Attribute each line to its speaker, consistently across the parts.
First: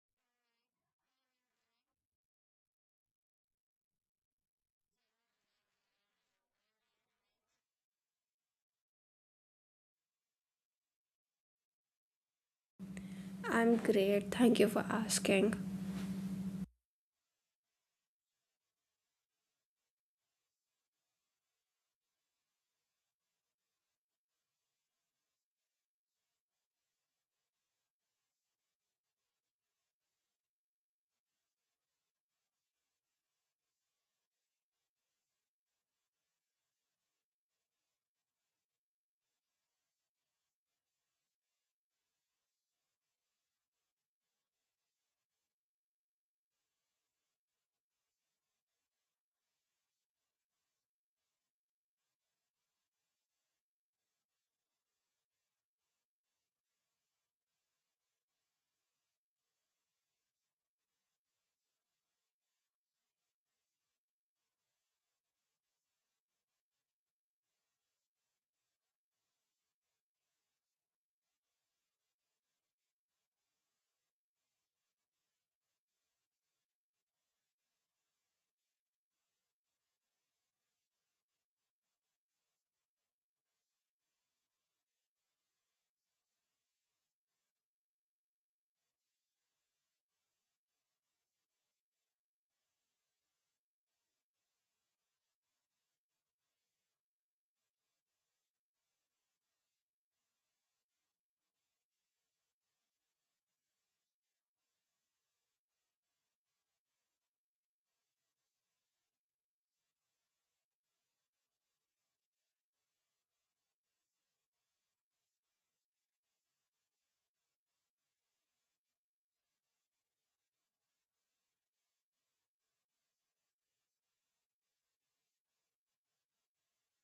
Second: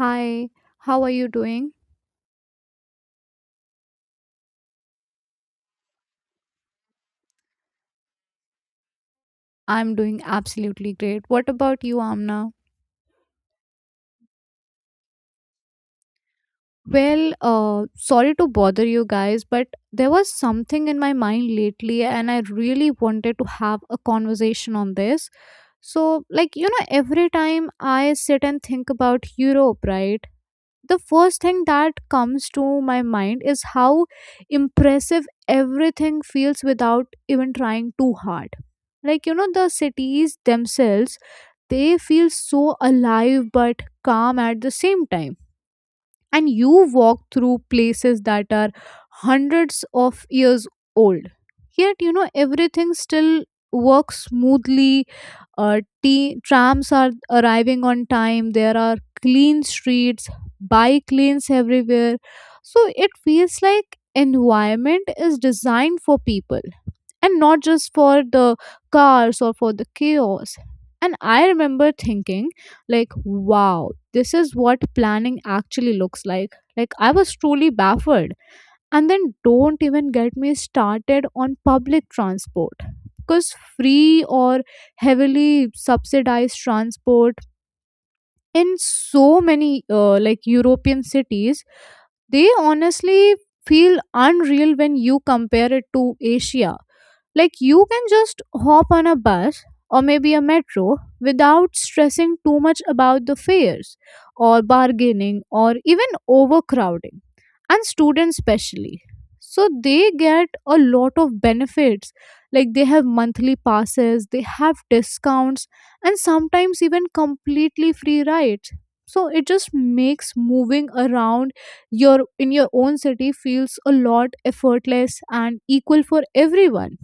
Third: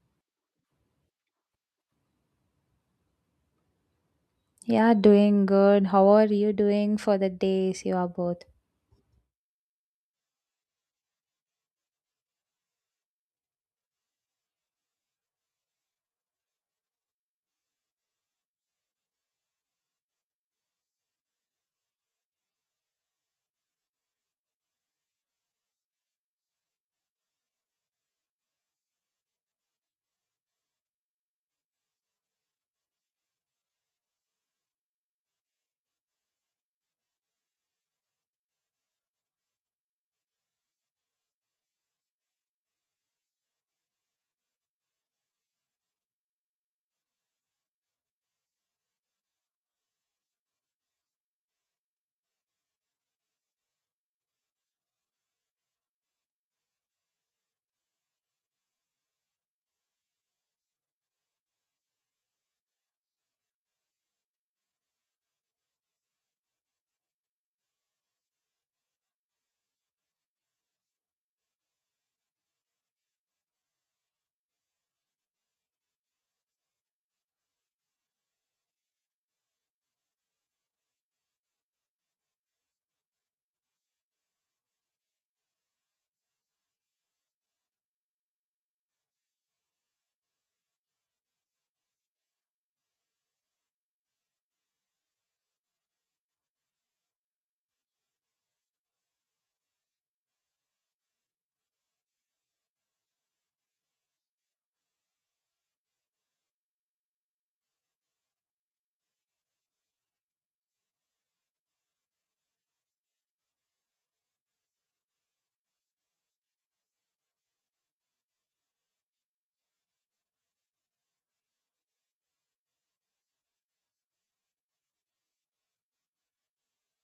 Speaker 1: Hi, how are you doing?
Speaker 2: Yeah, doing good. How are you doing for the days you are both?
Speaker 1: I'm doing absolutely great. What about you, Amna?
Speaker 3: I'm great. Thank you for asking.
Speaker 1: Well, sorry to bother you guys, but there was something in my mind lately, and I really wanted to have a conversation on this. So, like, you know, every time I sit and think about Europe, right, the first thing that comes to my mind is how impressive everything feels without even trying too hard. Like, you know, the cities themselves, they feel so alive but calm at the same time. And you walk through places that are hundreds of years old. Yet, you know, everything still works smoothly. Trams are arriving on time. There are clean streets, bike lanes everywhere. So it feels like environment is designed for people and not just for the cars or for the chaos. And I remember thinking, like, wow, this is what planning actually looks like. Like, I was truly baffled. And then don't even get me started on public transport, because free or heavily subsidized transport in so many like European cities, they honestly feel unreal when you compare it to Asia. Like, you can just hop on a bus or maybe a metro without stressing too much about the fares or bargaining or even overcrowding. And students, especially. So they get a lot of benefits. Like, they have monthly passes, they have discounts, and sometimes even completely free rides. So it just makes moving around your in your own city feels a lot effortless and equal for everyone.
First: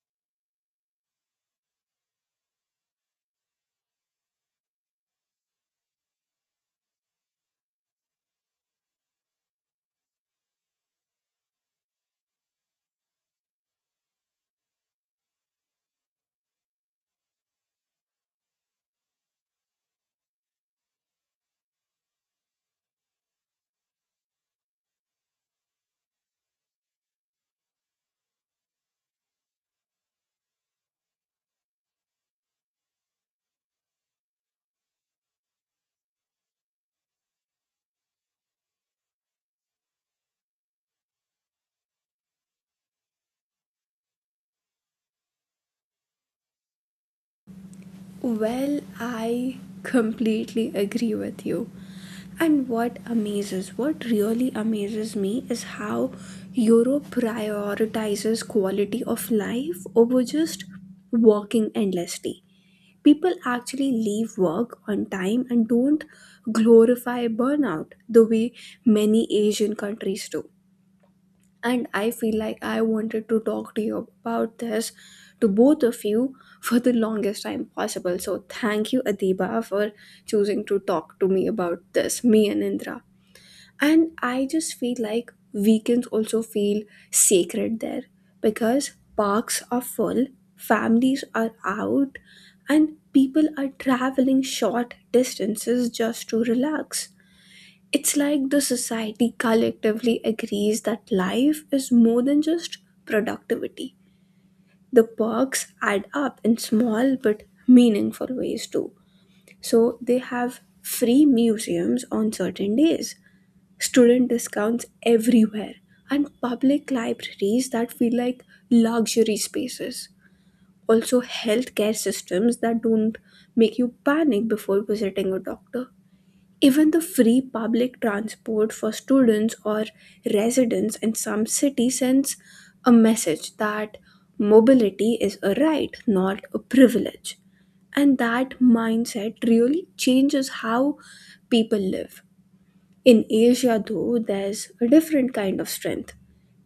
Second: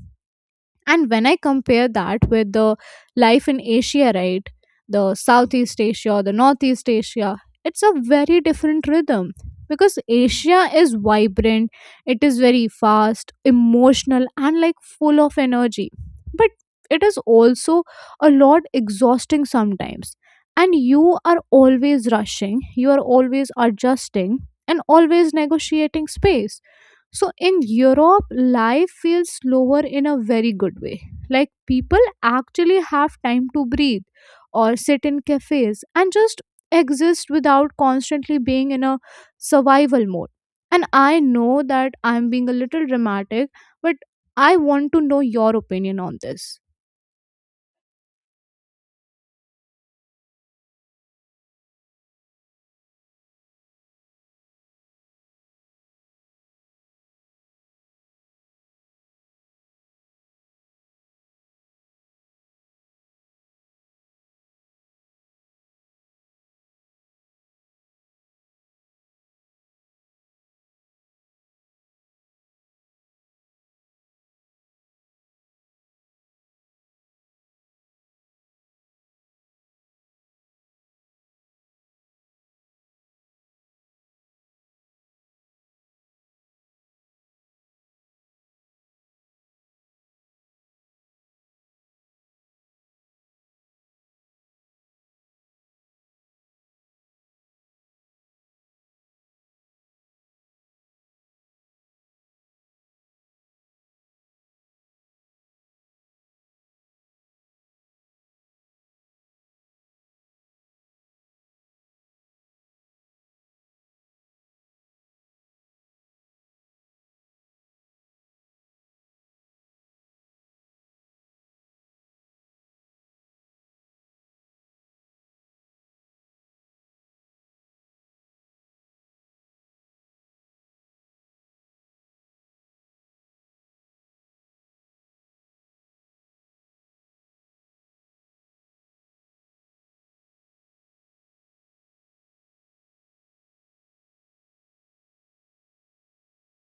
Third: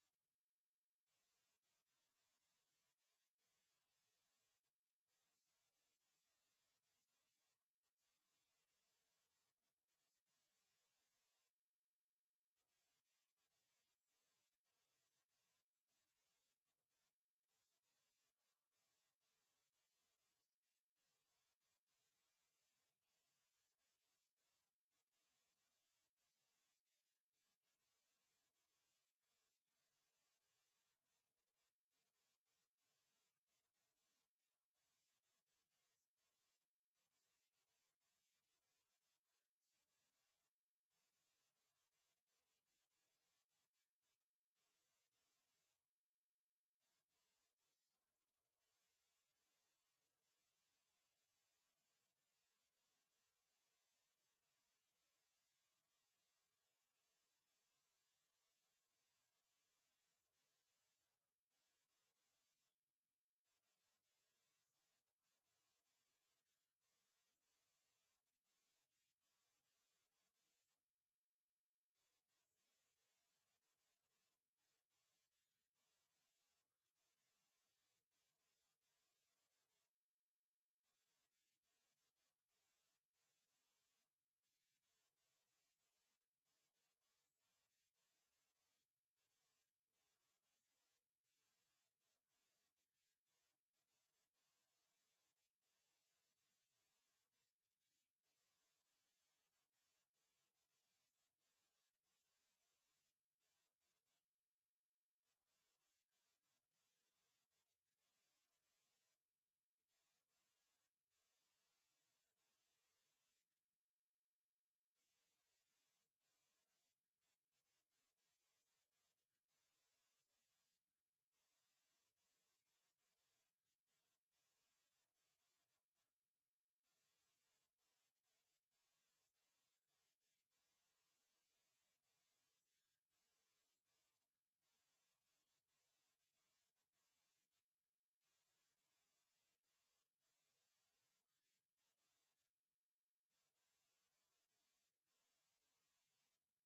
Speaker 1: And when I compare that with the life in Asia, right, the Southeast Asia, the Northeast Asia, it's a very different rhythm, because Asia is vibrant, it is very fast, emotional, and like full of energy. But it is also a lot exhausting sometimes. And you are always rushing, you are always adjusting, and always negotiating space. So in Europe, life feels slower in a very good way. Like, people actually have time to breathe or sit in cafes and just exist without constantly being in a survival mode. And I know that I'm being a little dramatic, but I want to know your opinion on this.
Speaker 3: Well, I completely agree with you. And what really amazes me is how Europe prioritizes quality of life over just working endlessly. People actually leave work on time and don't glorify burnout the way many Asian countries do. And I feel like I wanted to talk to you about this, to both of you, for the longest time possible. So thank you, Adiba, for choosing to talk to me about this, me and Indra. And I just feel like weekends also feel sacred there because parks are full, families are out, and people are traveling short distances just to relax. It's like the society collectively agrees that life is more than just productivity. The perks add up in small but meaningful ways too. So they have free museums on certain days, student discounts everywhere, and public libraries that feel like luxury spaces. Also, healthcare systems that don't make you panic before visiting a doctor, even the free public transport for students or residents in some cities, sends a message that mobility is a right, not a privilege. And that mindset really changes how people live. In Asia, though, there's a different kind of strength:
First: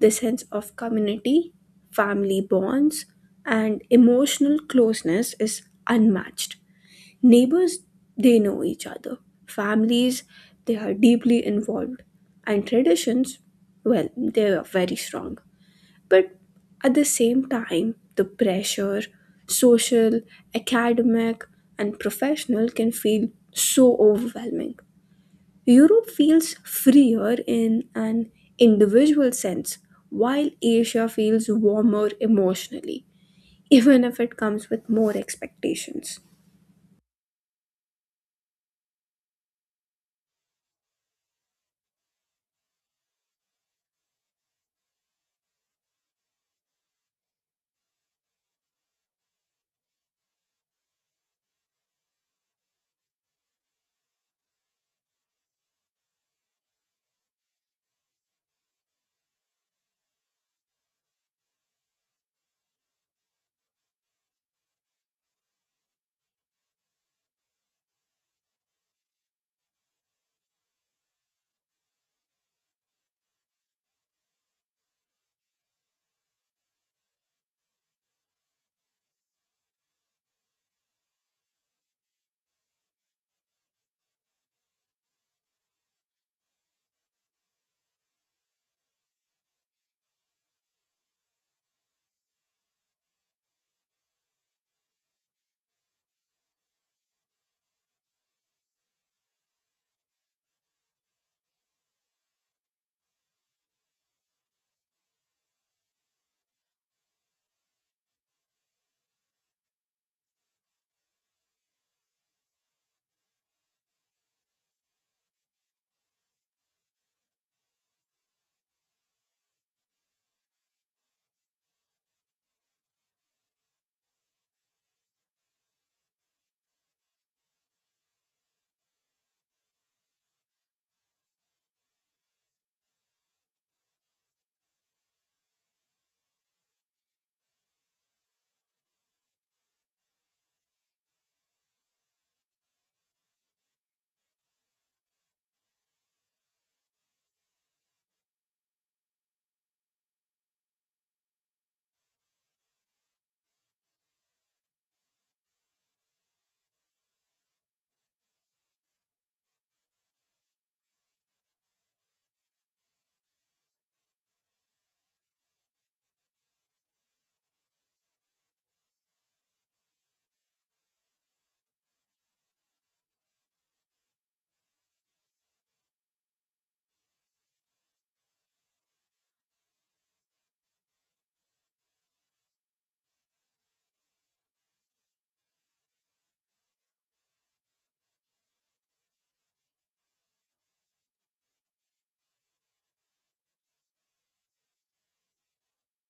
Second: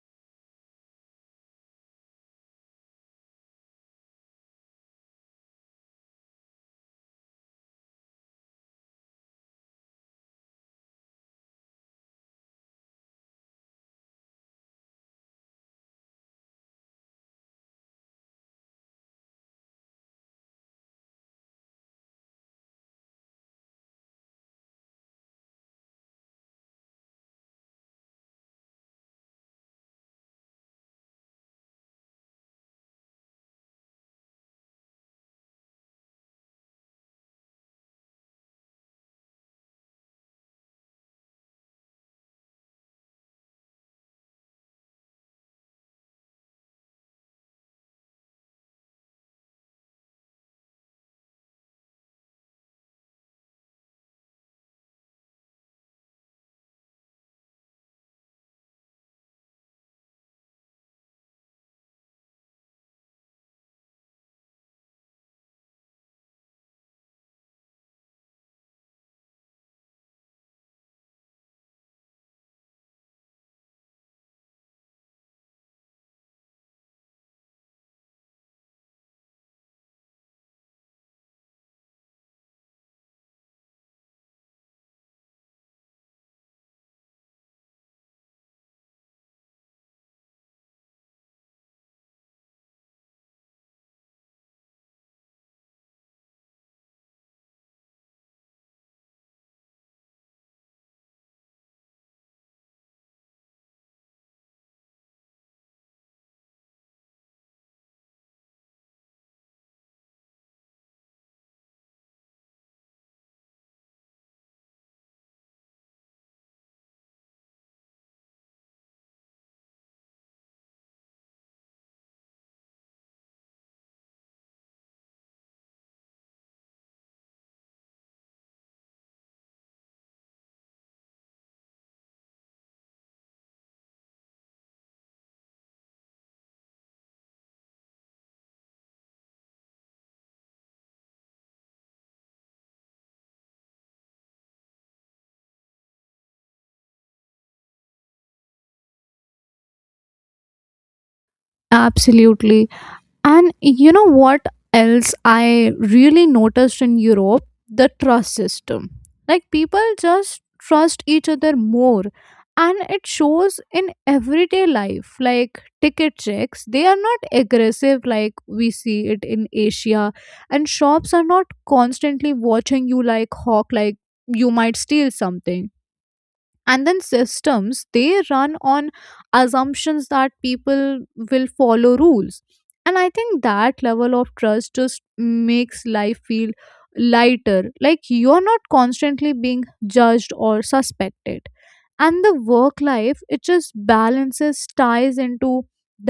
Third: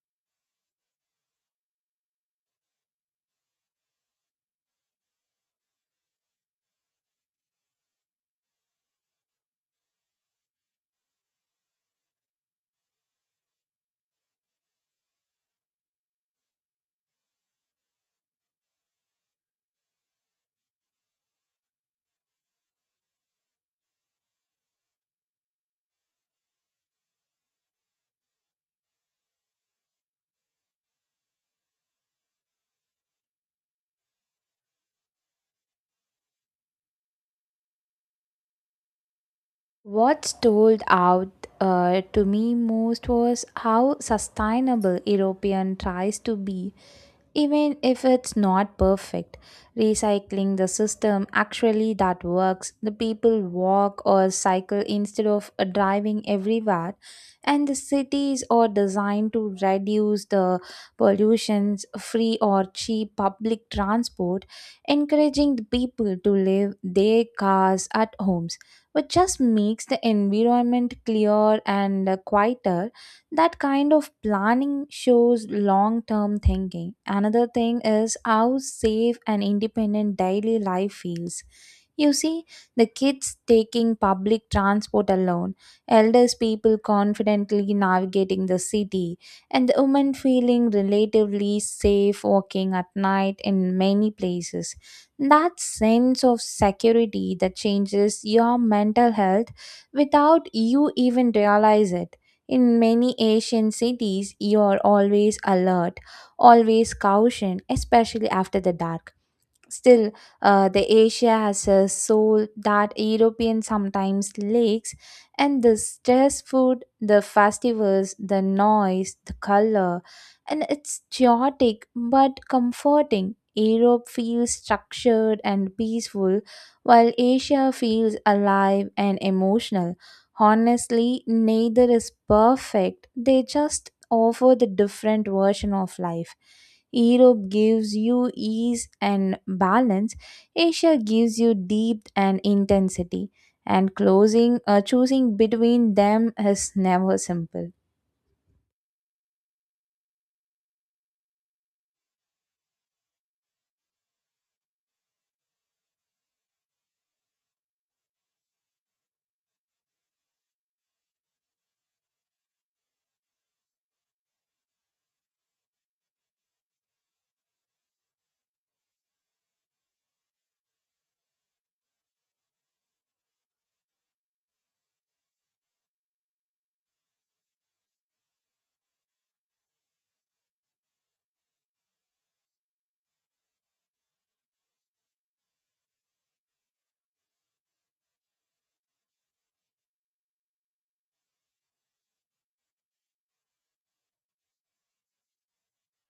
Speaker 3: the sense of community, family bonds, and emotional closeness is unmatched. Neighbors, they know each other. Families, they are deeply involved. And traditions, well, they are very strong. But at the same time, the pressure, social, academic, and professional, can feel so overwhelming. Europe feels freer in an individual sense, while Asia feels warmer emotionally, even if it comes with more expectations.
Speaker 2: What stood out to me most was how sustainable European tries to be, even if it's not perfect. Recycling the system actually that works, the people walk or cycle instead of driving everywhere, and the cities are designed to reduce the pollutions. Free or cheap public transport encouraging the people to leave their cars at homes, which just makes the environment clearer and quieter. That kind of planning shows long term thinking. Another thing is how safe and independent daily life feels. You see, the kids taking public transport alone, elders people confidently navigating the city, and the women feeling relatively safe walking at night in many places. That sense of security that changes your mental health without you even realize it. In many Asian cities, you are always alert, always caution, especially after the dark. Still, the Asia has a soul that European sometimes lacks, and the stress food, the festivals, the noise, the color, and it's chaotic but comforting. Europe feels structured and peaceful, while Asia feels alive and emotional. Honestly, neither is perfect. They just offer the different version of life. Europe gives you ease and balance. Asia gives you depth and intensity. And closing, choosing between them is never simple.
Speaker 1: Absolutely. And you know what else I really noticed in Europe? The trust system. Like, people just trust each other more. And it shows in everyday life, like ticket checks. They are not aggressive like we see it in Asia. And shops are not constantly watching you like hawk, like you might steal something. And then systems, they run on assumptions that people will follow rules, and I think that level of trust just makes life feel lighter. Like, you're not constantly being judged or suspected. And the work life, it just balances ties into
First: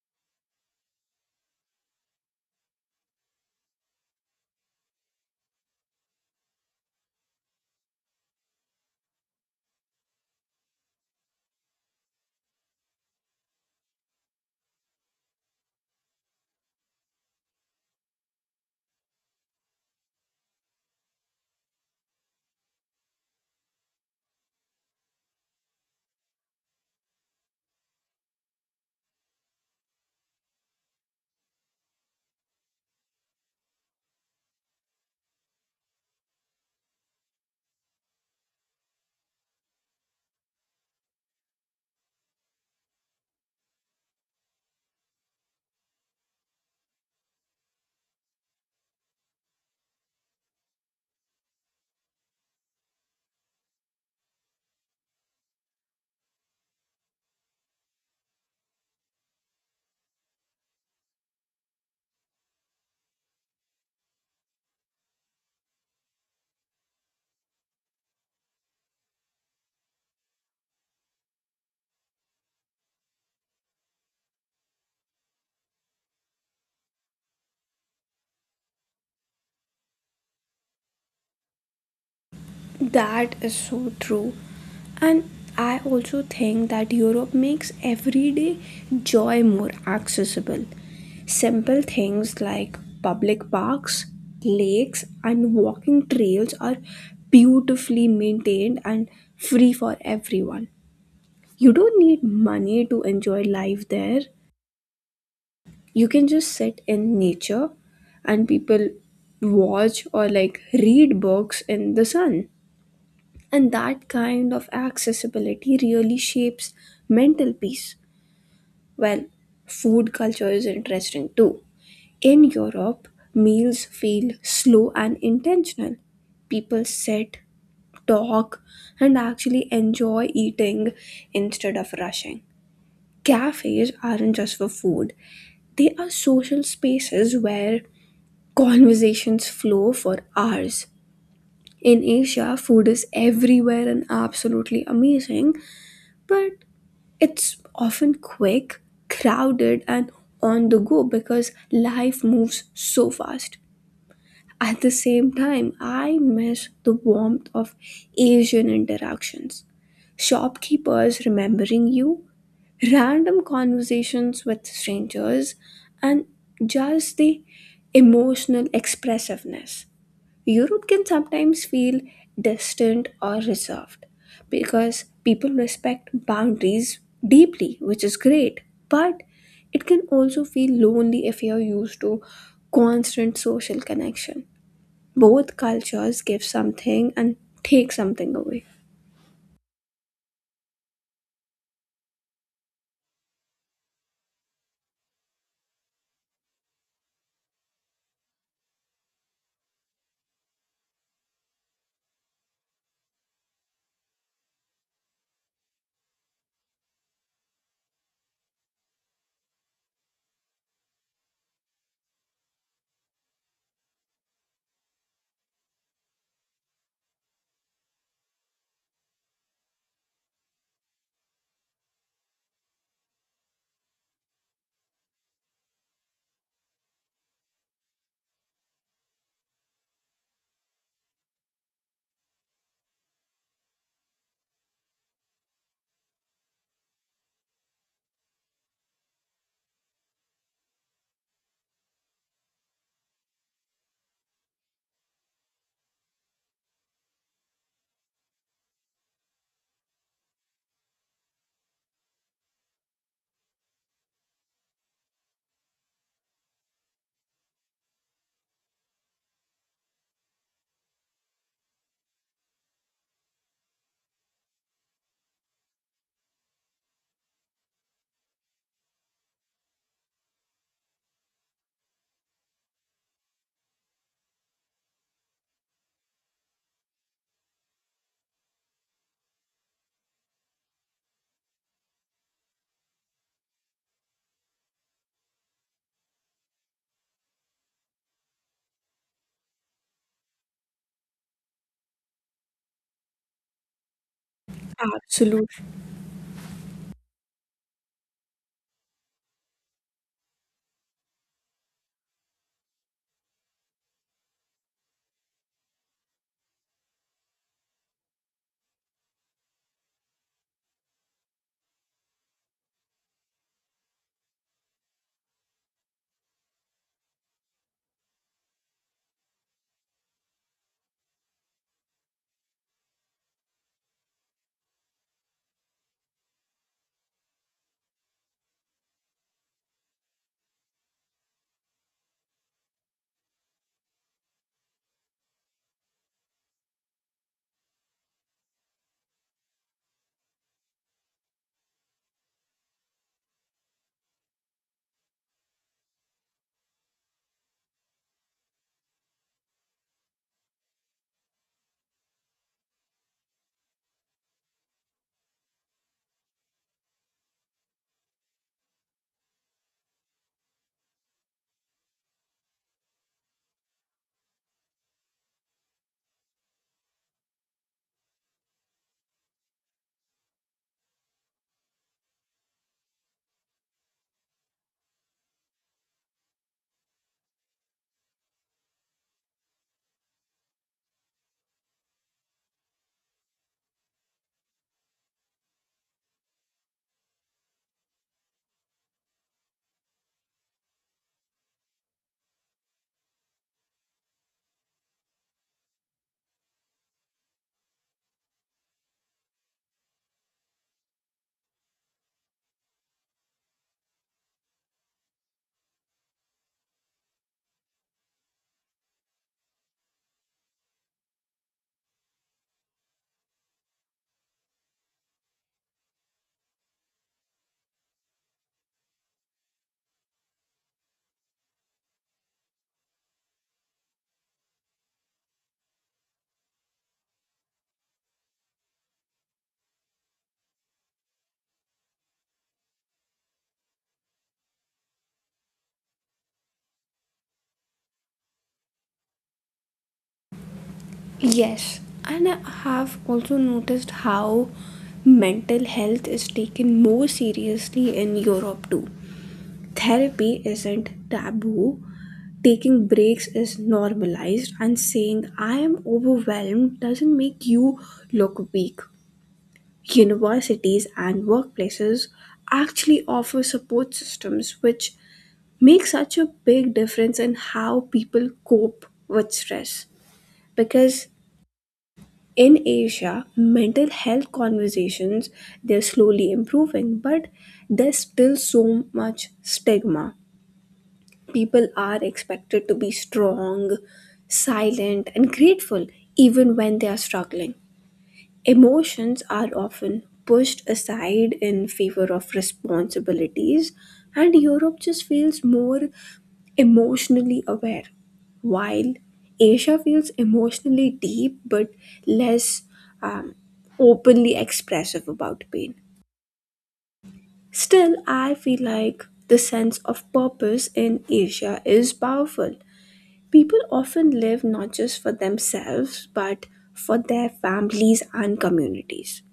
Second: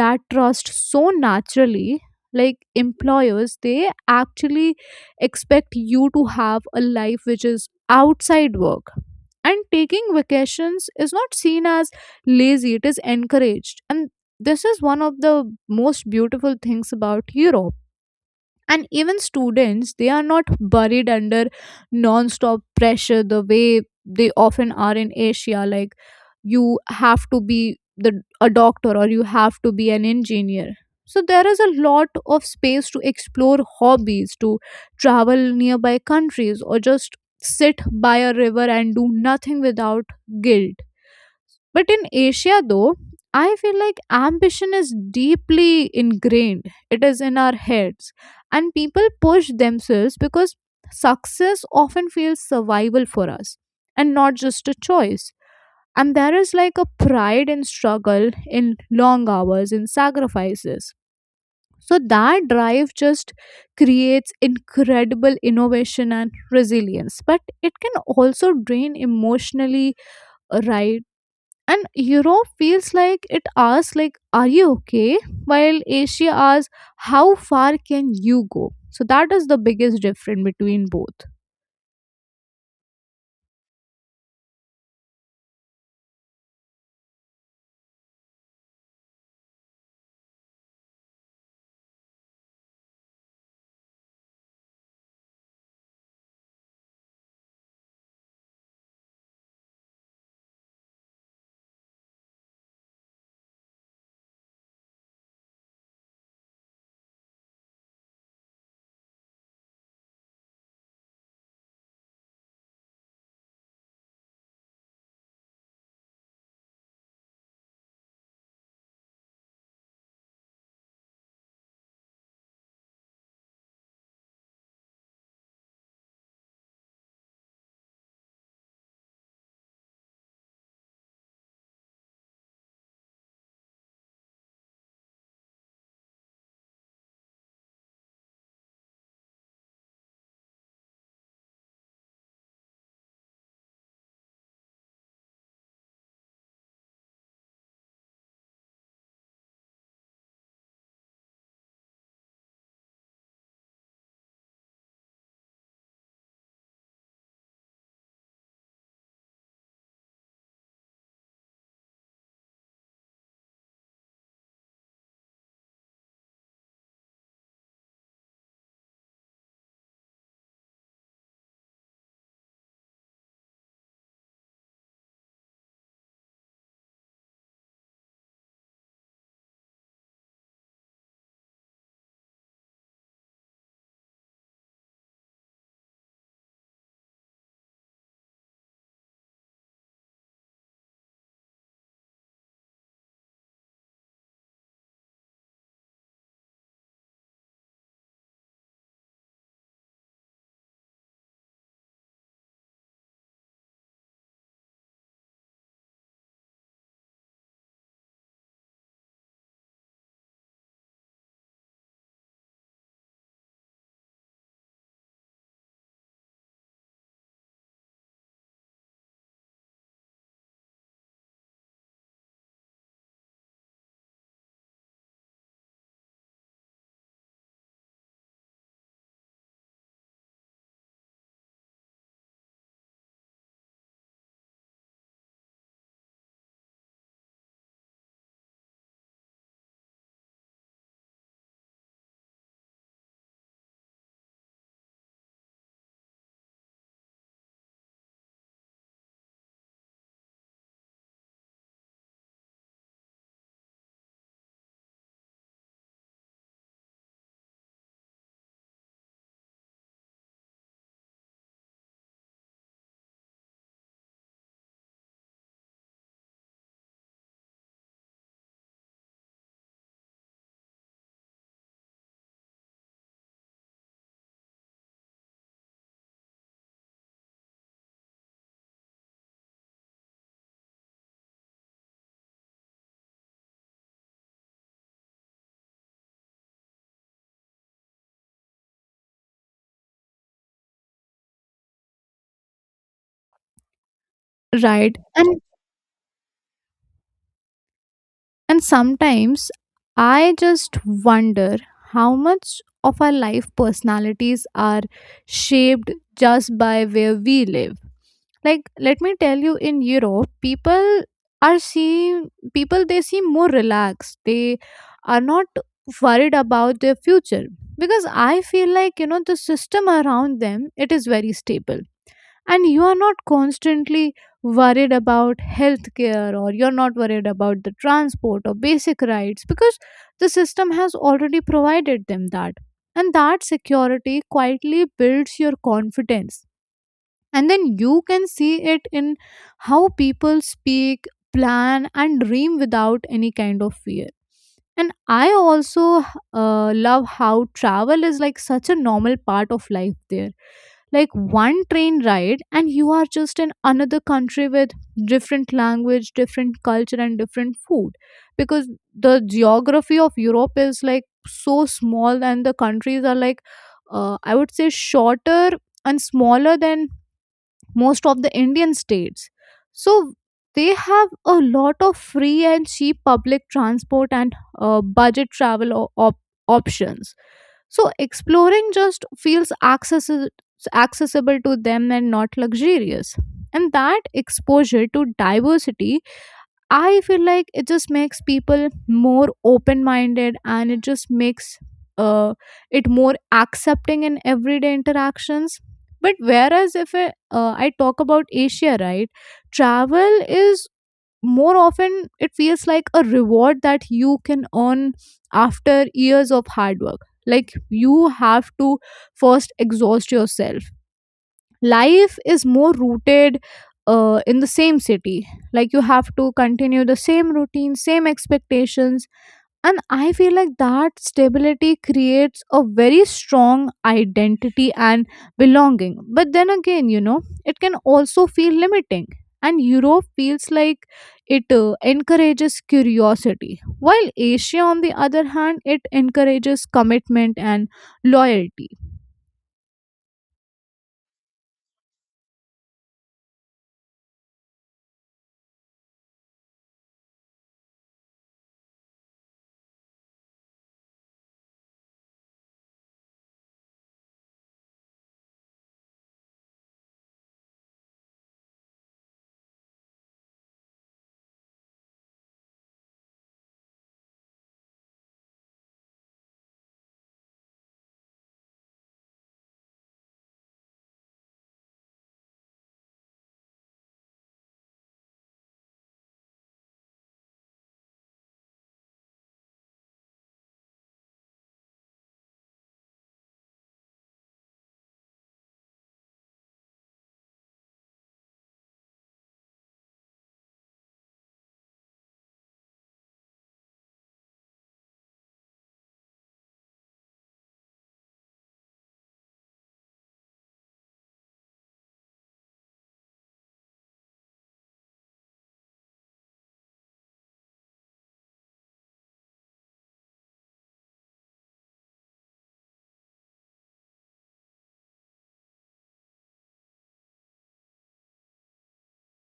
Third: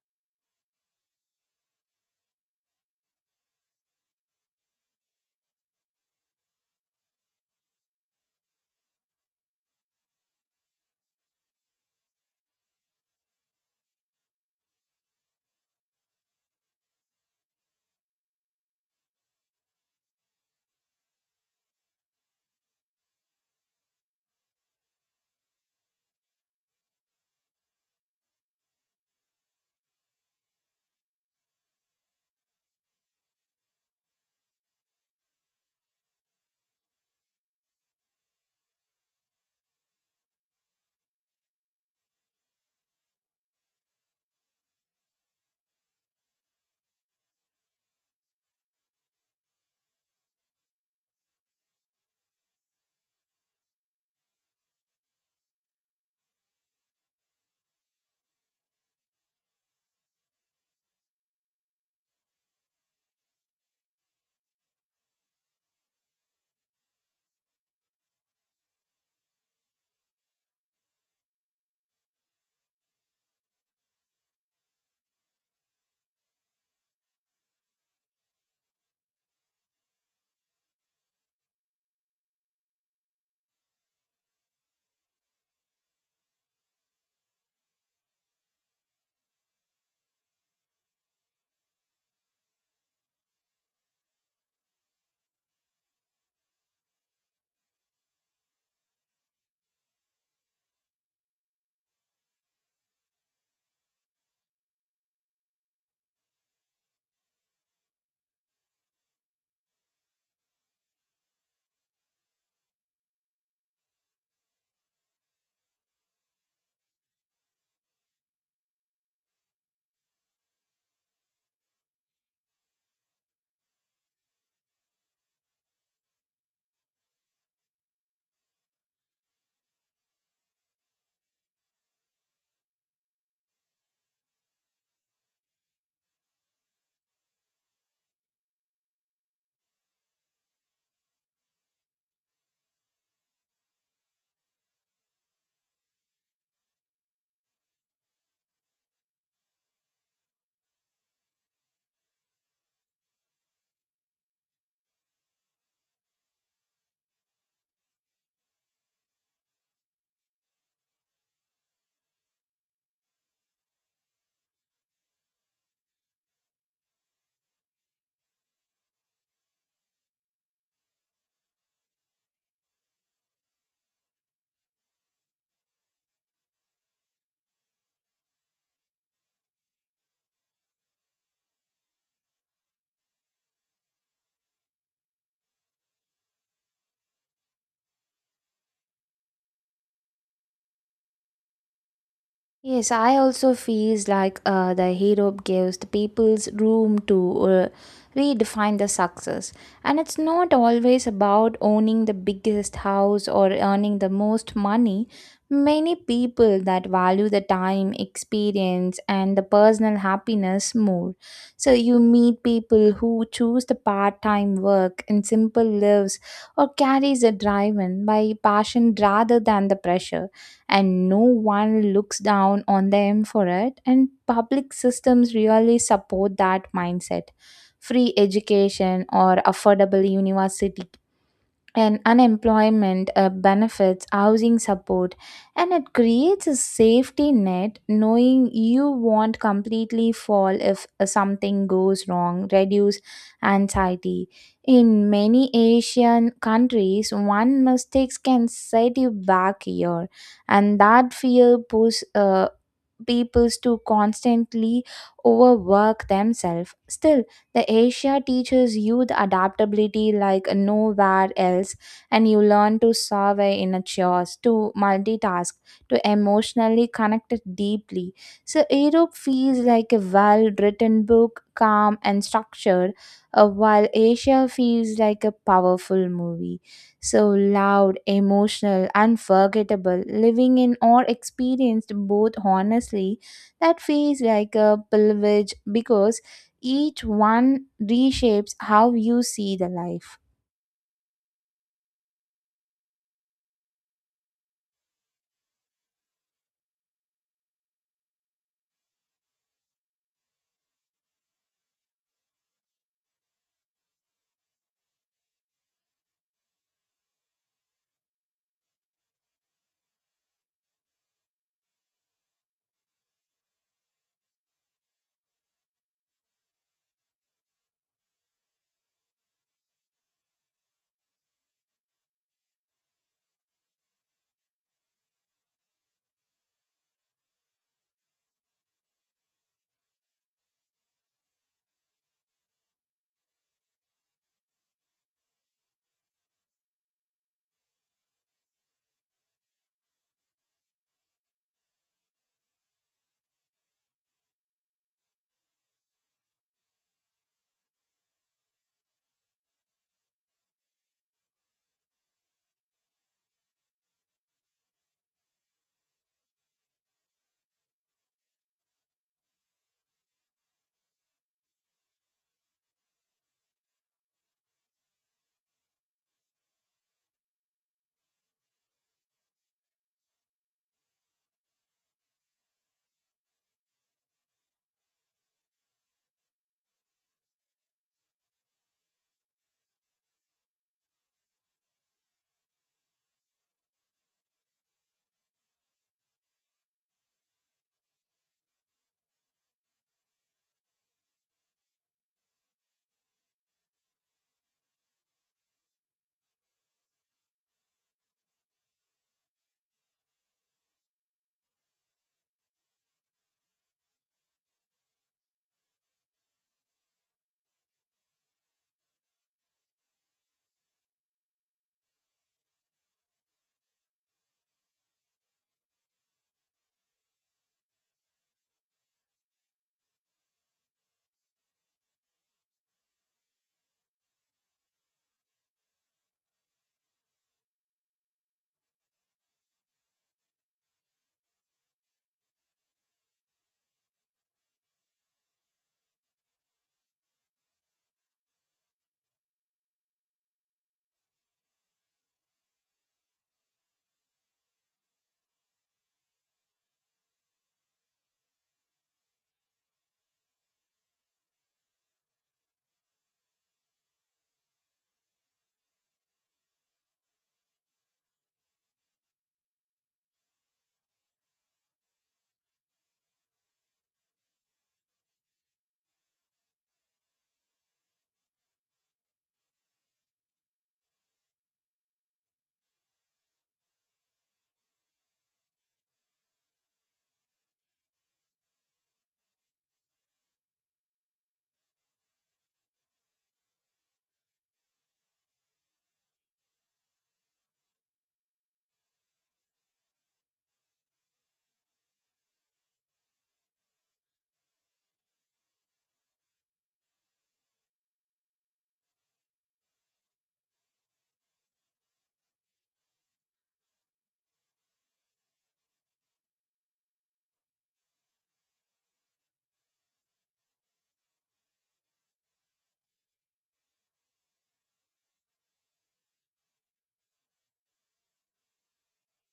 Speaker 1: that trust so naturally. Like, employers, they actually expect you to have a life which is outside work, and taking vacations is not seen as lazy. It is encouraged, and this is one of the most beautiful things about Europe. And even students, they are not buried under non-stop pressure the way they often are in Asia. Like, you have to be the a doctor, or you have to be an engineer. So there is a lot of space to explore hobbies, to travel nearby countries, or just sit by a river and do nothing without guilt. But in Asia, though, I feel like ambition is deeply ingrained, it is in our heads, and people push themselves because success often feels survival for us and not just a choice. And there is like a pride in struggle, in long hours, in sacrifices. So that drive just creates incredible innovation and resilience, but it can also drain emotionally, right? And Europe feels like it asks like, are you okay, while Asia asks, how far can you go? So that is the biggest difference between both.
Speaker 3: That is so true. And I also think that Europe makes everyday joy more accessible. Simple things like public parks, lakes, and walking trails are beautifully maintained and free for everyone. You don't need money to enjoy life there. You can just sit in nature and people watch, or like read books in the sun. And that kind of accessibility really shapes mental peace. Well, food culture is interesting too. In Europe, meals feel slow and intentional. People sit, talk, and actually enjoy eating instead of rushing. Cafes aren't just for food, they are social spaces where conversations flow for hours. In Asia, food is everywhere and absolutely amazing, but it's often quick, crowded, and on the go because life moves so fast. At the same time, I miss the warmth of Asian interactions. Shopkeepers remembering you, random conversations with strangers, and just the emotional expressiveness. Europe can sometimes feel distant or reserved because people respect boundaries deeply, which is great. But it can also feel lonely if you're used to constant social connection. Both cultures give something and take something away.
Speaker 2: Yes, I also feels like the hero gives the people's room to redefine the success. And it's not always about owning the biggest house or earning the most money. Many people that value the time, experience, and the personal happiness more. So you meet people who choose the part-time work and simple lives, or carries a drive-in by passion rather than the pressure, and no one looks down on them for it. And public systems really support that mindset: free education or affordable university and unemployment benefits, housing support, and it creates a safety net. Knowing you won't completely fall if something goes wrong, reduce anxiety. In many Asian countries, one mistake can set you back a year, and that fear push peoples to constantly overwork themselves. Still, the Asia teaches you the adaptability like nowhere else, and you learn to survey in a chaos, to multitask, to emotionally connect it deeply. So Europe feels like a well-written book, calm and structured, while Asia feels like a powerful movie. So loud, emotional, unforgettable, living in or experienced both honestly, that feels like a privilege because each one reshapes how you see the life.
Speaker 1: Right.
Speaker 3: Absolutely.
Speaker 1: And sometimes I just wonder how much of our life personalities are shaped just by where we live. Like, let me tell you, in Europe, are seem people, they seem more relaxed. They are not worried about their future, because I feel like, you know, the system around them, it is very stable. And you are not constantly worried about healthcare, or you're not worried about the transport or basic rights, because the system has already provided them that. And that security quietly builds your confidence. And then you can see it in how people speak, plan, and dream without any kind of fear. And I also love how travel is like such a normal part of life there. Like, one train ride and you are just in another country with different language, different culture, and different food. Because the geography of Europe is like so small, and the countries are like, I would say shorter and smaller than most of the Indian states. So they have a lot of free and cheap public transport and budget travel options. So exploring just feels accessible to them and not luxurious. And that exposure to diversity, I feel like it just makes people more open minded, and it just makes uh, it more accepting in everyday interactions. But whereas if I, I talk about Asia, right, travel is more often it feels like a reward that you can earn after years of hard work. Like, you have to first exhaust yourself. Life is more rooted in the same city. Like, you have to continue the same routine, same expectations. And I feel like that stability creates a very strong identity and belonging. But then again, you know, it can also feel limiting. And Europe feels like it encourages curiosity, while Asia, on the other hand, it encourages commitment and loyalty.
Speaker 3: Yes. And I have also noticed how mental health is taken more seriously in Europe too. Therapy isn't taboo, taking breaks is normalized, and saying I am overwhelmed doesn't make you look weak. Universities and workplaces actually offer support systems which make such a big difference in how people cope with stress, because in Asia, mental health conversations, they're slowly improving, but there's still so much stigma. People are expected to be strong, silent, and grateful even when they are struggling. Emotions are often pushed aside in favor of responsibilities, and Europe just feels more emotionally aware, while Asia feels emotionally deep but less um, openly expressive about pain. Still, I feel like the sense of purpose in Asia is powerful. People often live not just for themselves, but for their families and communities.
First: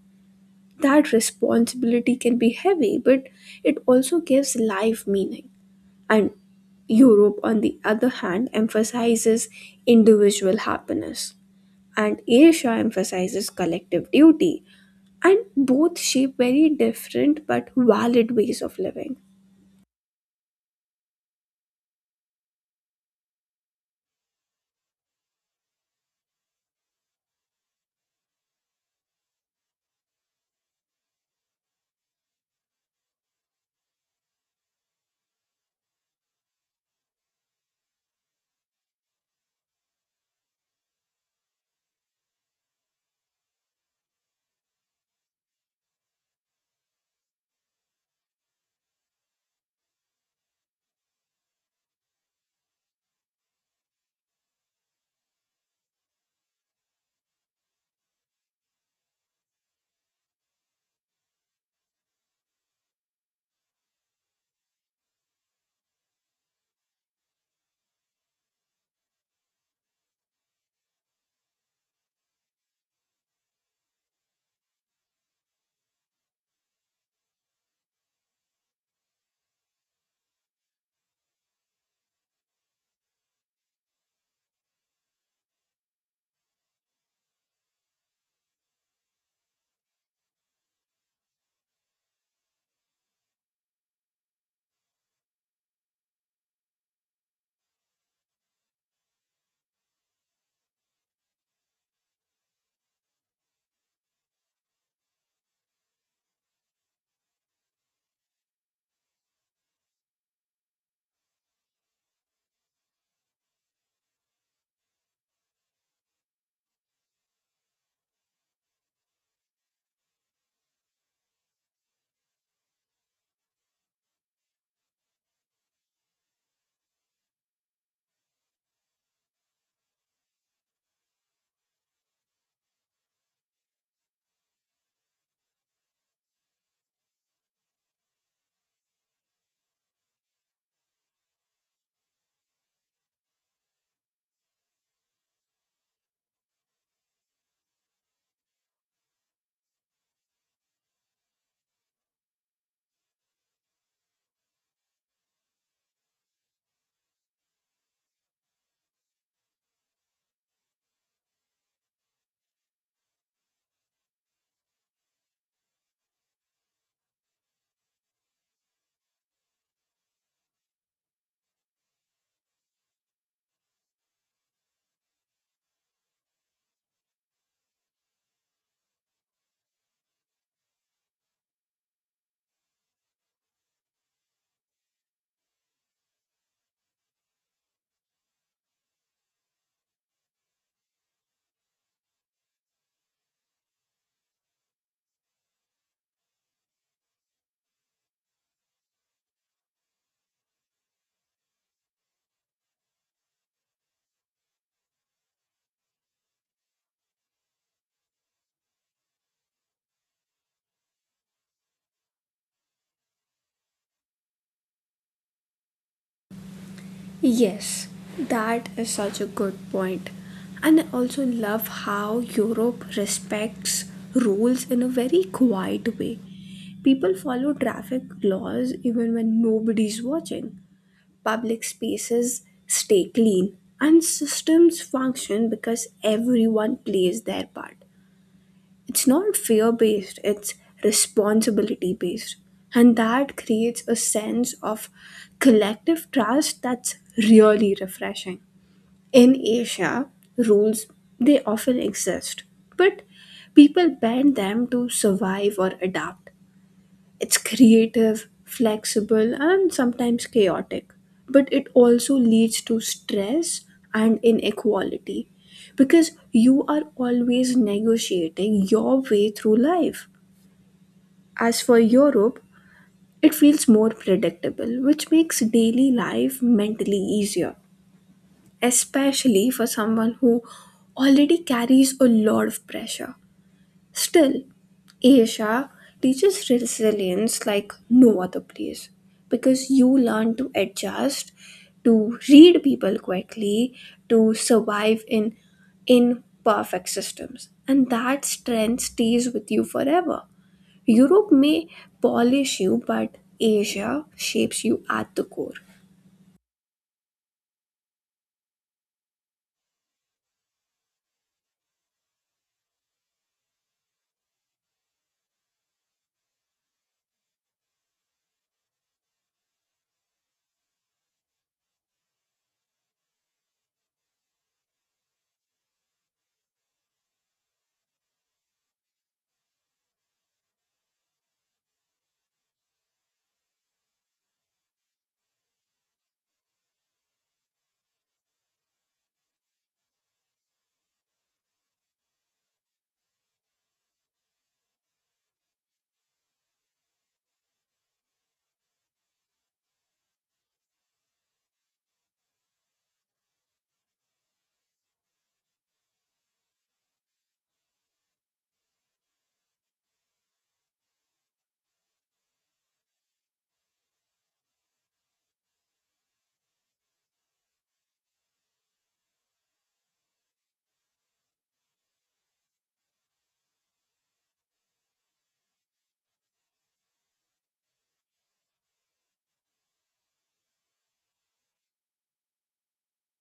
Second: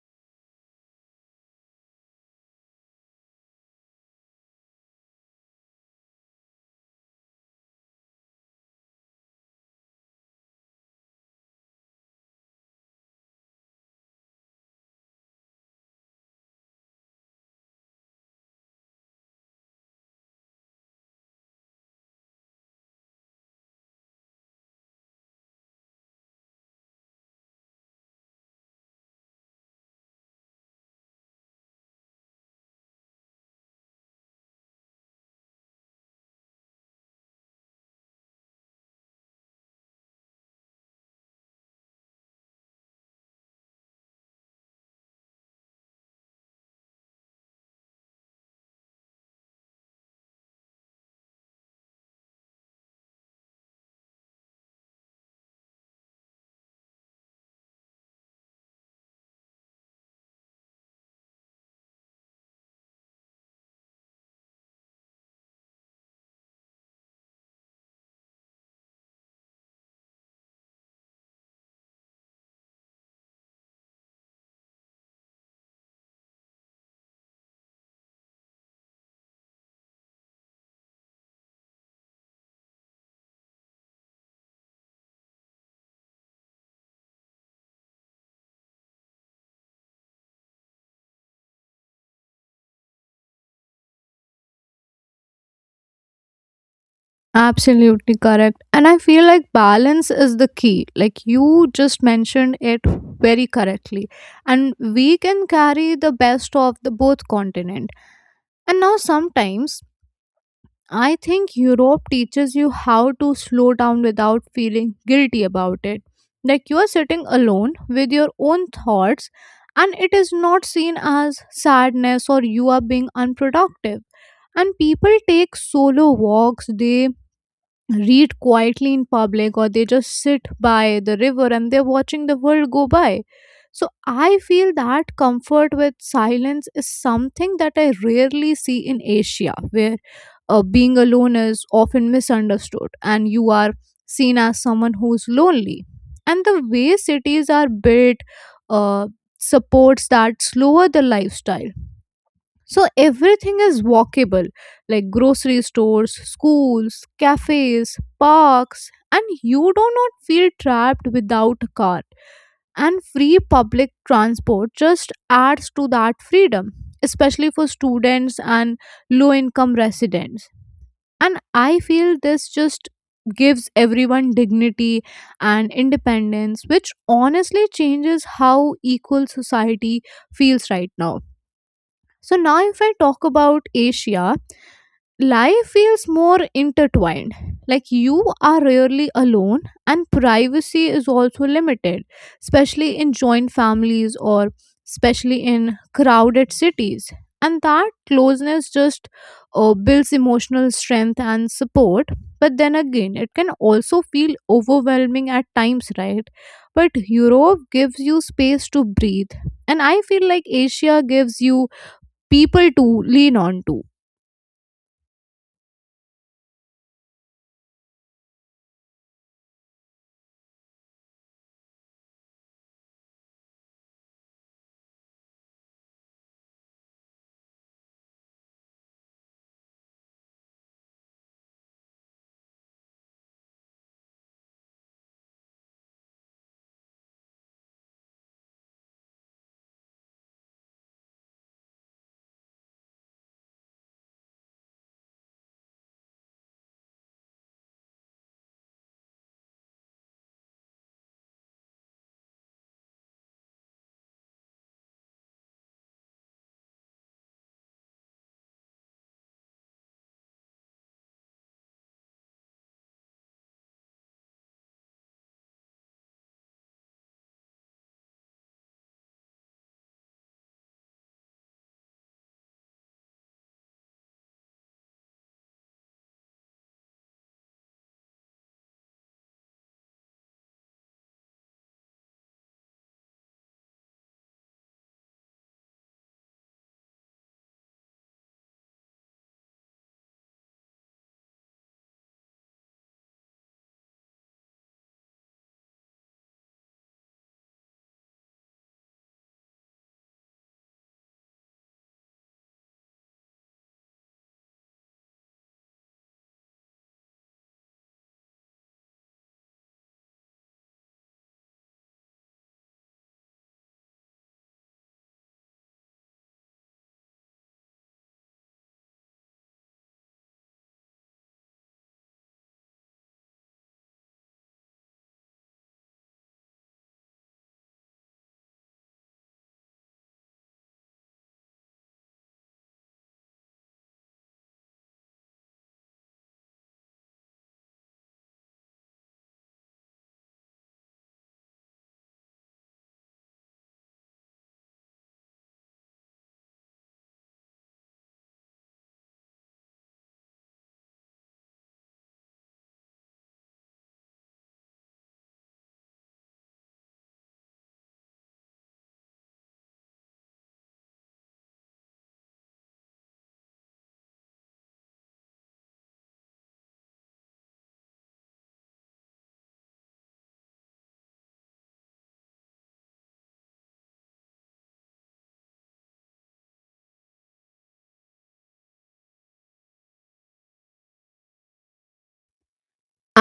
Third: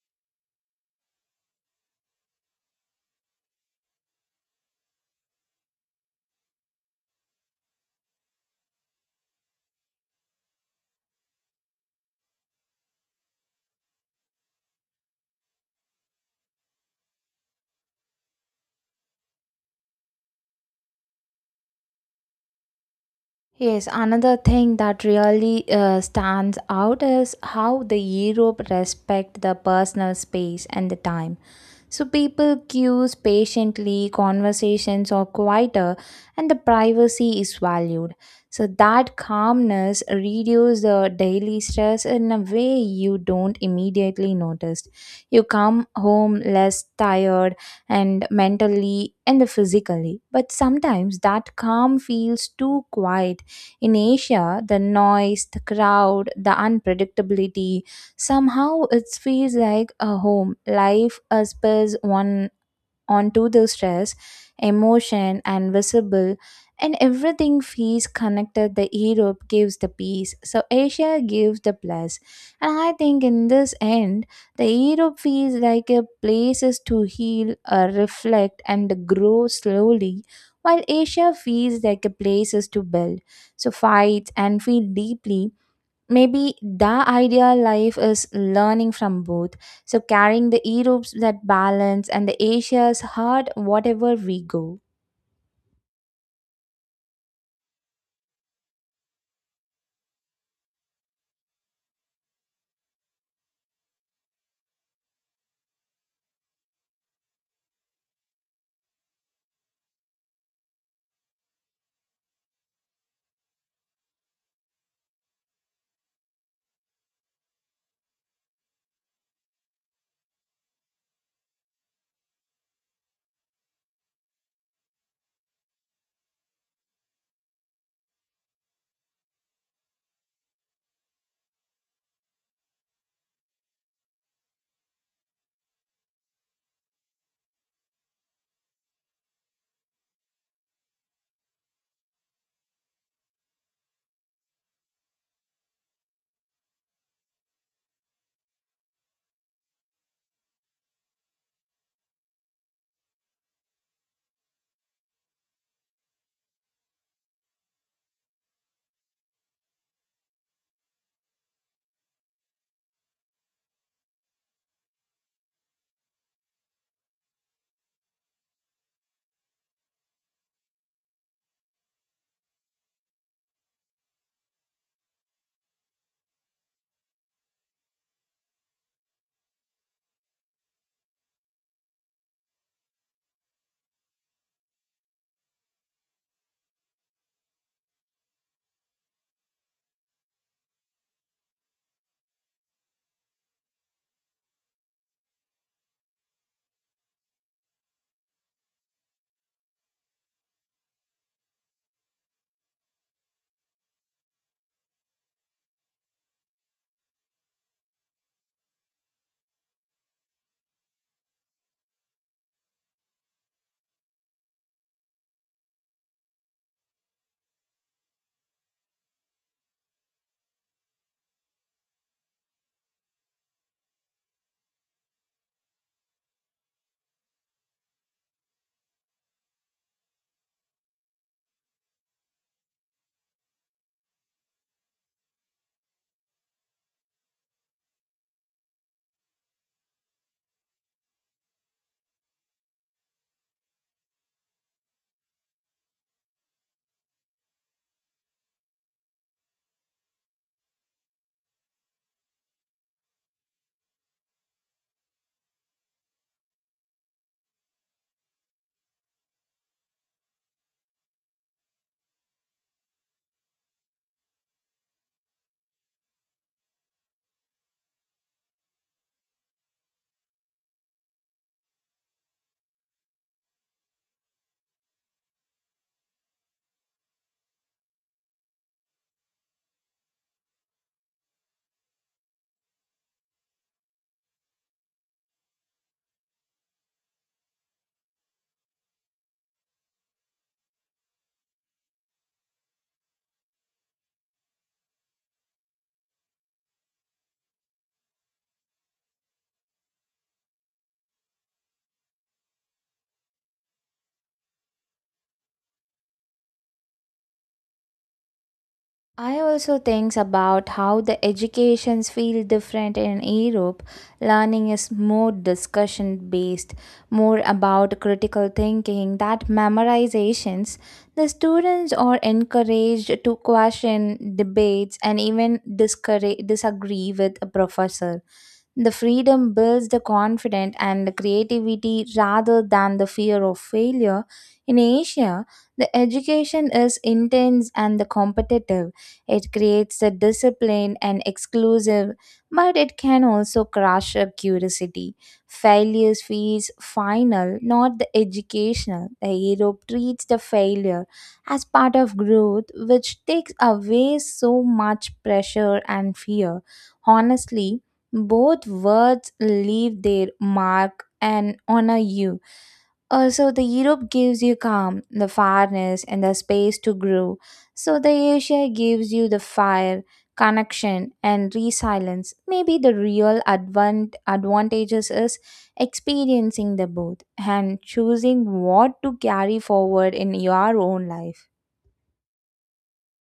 Speaker 3: That responsibility can be heavy, but it also gives life meaning. And Europe, on the other hand, emphasizes individual happiness, and Asia emphasizes collective duty. And both shape very different but valid ways of living.
Speaker 2: Yes, another thing that really stands out is how the Europe respect the personal space and the time. So people queues patiently, conversations are quieter, and the privacy is valued. So that calmness reduces the daily stress in a way you don't immediately notice. You come home less tired and mentally and physically. But sometimes that calm feels too quiet. In Asia, the noise, the crowd, the unpredictability, somehow it feels like a home. Life uspers one onto the stress, emotion, and visible, and everything feels connected. The Europe gives the peace, so Asia gives the plus. And I think in this end, the Europe feels like a places to heal, reflect, and grow slowly. While Asia feels like a places to build, so fight and feel deeply. Maybe the ideal life is learning from both. So carrying the Europe's that balance and the Asia's heart whatever we go.
Speaker 1: Absolutely correct. And I feel like balance is the key. Like, you just mentioned it very correctly. And we can carry the best of the both continent. And now sometimes I think Europe teaches you how to slow down without feeling guilty about it. Like, you are sitting alone with your own thoughts and it is not seen as sadness or you are being unproductive. And people take solo walks, they read quietly in public, or they just sit by the river and they're watching the world go by. So I feel that comfort with silence is something that I rarely see in Asia, where being alone is often misunderstood and you are seen as someone who's lonely. And the way cities are built uh, supports that slower the lifestyle. So everything is walkable, like grocery stores, schools, cafes, parks, and you do not feel trapped without a car. And free public transport just adds to that freedom, especially for students and low income residents. And I feel this just gives everyone dignity and independence, which honestly changes how equal society feels right now. So now, if I talk about Asia, life feels more intertwined. Like, you are rarely alone, and privacy is also limited, especially in joint families or especially in crowded cities. And that closeness just builds emotional strength and support. But then again, it can also feel overwhelming at times, right? But Europe gives you space to breathe. And I feel like Asia gives you people to lean on to.
Speaker 3: Yes, that is such a good point. And I also love how Europe respects rules in a very quiet way. People follow traffic laws even when nobody's watching. Public spaces stay clean, and systems function because everyone plays their part. It's not fear based, it's responsibility based. And that creates a sense of collective trust that's really refreshing. In Asia, rules, they often exist, but people bend them to survive or adapt. It's creative, flexible, and sometimes chaotic, but it also leads to stress and inequality because you are always negotiating your way through life. As for Europe, it feels more predictable, which makes daily life mentally easier, especially for someone who already carries a lot of pressure. Still, Asia teaches resilience like no other place because you learn to adjust, to read people quickly, to survive in imperfect systems. And that strength stays with you forever. Europe may polish you, but Asia shapes you at the core.
Speaker 2: I also think about how the educations feel different in Europe. Learning is more discussion based, more about critical thinking, that memorizations. The students are encouraged to question debates and even disagree with a professor. The freedom builds the confidence and the creativity rather than the fear of failure. In Asia, the education is intense and the competitive. It creates the discipline and exclusive, but it can also crush a curiosity. Failures feels final, not the educational. The Europe treats the failure as part of growth, which takes away so much pressure and fear. Honestly, both words leave their mark and honor you. Also, the Europe gives you calm, the farness, and the space to grow. So, the Asia gives you the fire, connection, and resilience. Maybe the real advantages is experiencing the both and choosing what to carry forward in your own life.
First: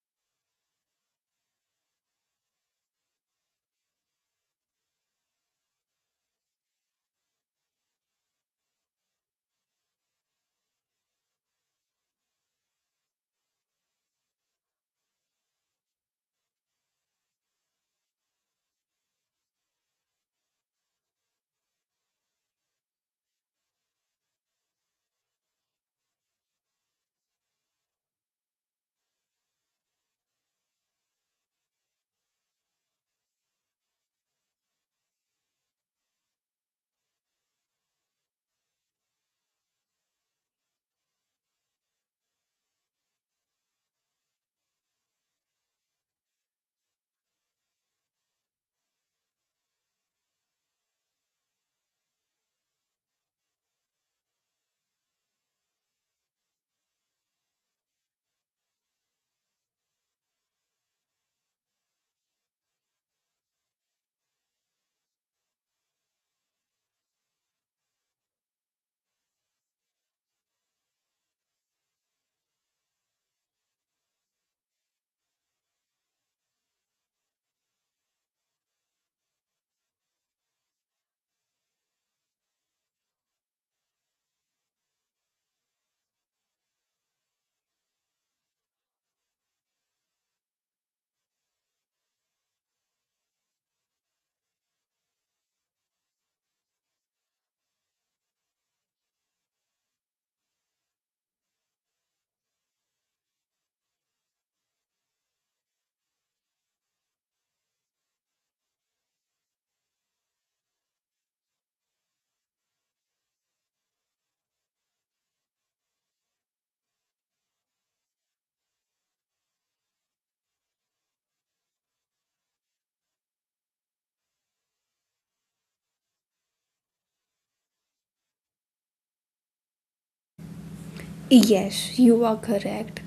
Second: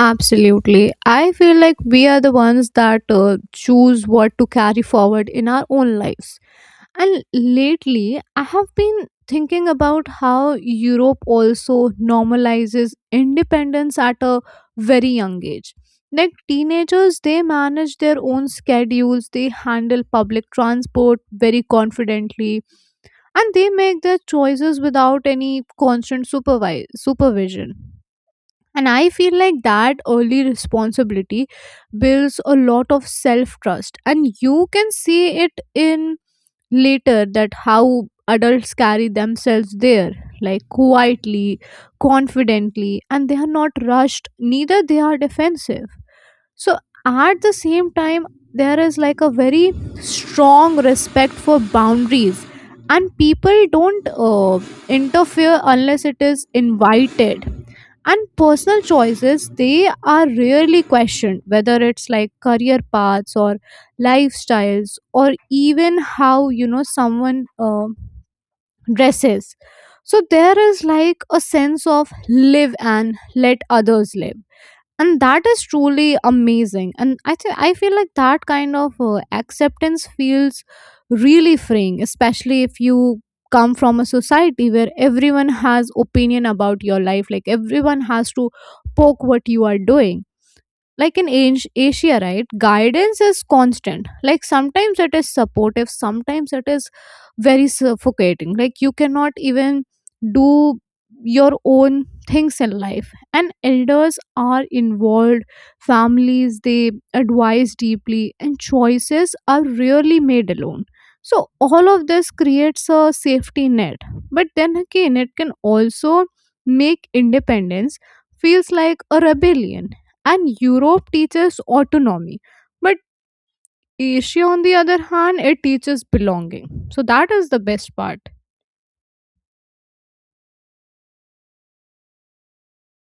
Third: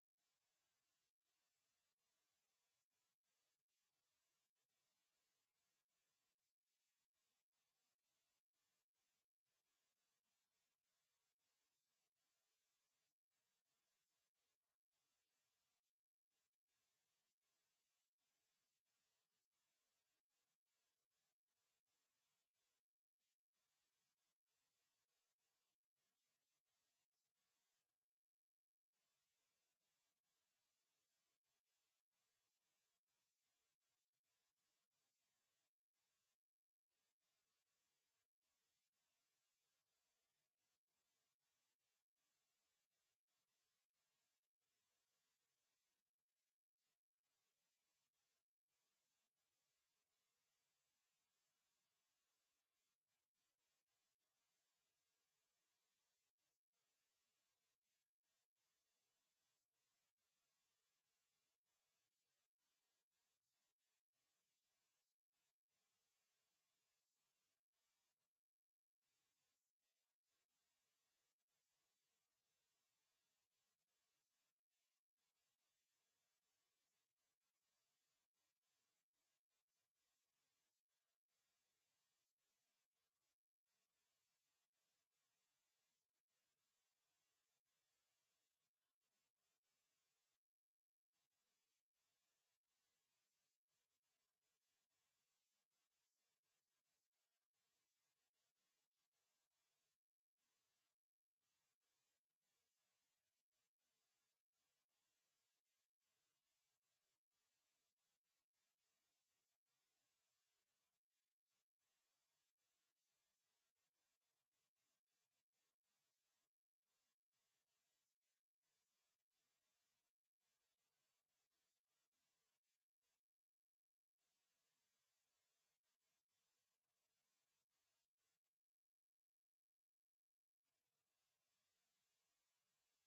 Speaker 1: Absolutely. I feel like we are the ones that choose what to carry forward in our own lives. And lately I have been thinking about how Europe also normalizes independence at a very young age. Like, teenagers, they manage their own schedules, they handle public transport very confidently, and they make their choices without any constant supervision. And I feel like that early responsibility builds a lot of self trust. And you can see it in later that how adults carry themselves there, like quietly, confidently, and they are not rushed, neither they are defensive. So at the same time, there is like a very strong respect for boundaries, and people don't interfere unless it is invited. And personal choices, they are rarely questioned, whether it's like career paths or lifestyles or even how, you know, someone dresses. So there is like a sense of live and let others live. And that is truly amazing. And I think, I feel like that kind of acceptance feels really freeing, especially if you come from a society where everyone has opinion about your life, like everyone has to poke what you are doing. Like in Asia, right, guidance is constant. Like, sometimes it is supportive, sometimes it is very suffocating. Like, you cannot even do your own things in life. And elders are involved, families, they advise deeply, and choices are rarely made alone. So all of this creates a safety net. But then again, it can also make independence feels like a rebellion. And Europe teaches autonomy. But Asia, on the other hand, it teaches belonging. So that is the best part.
Speaker 3: Yes, you are correct.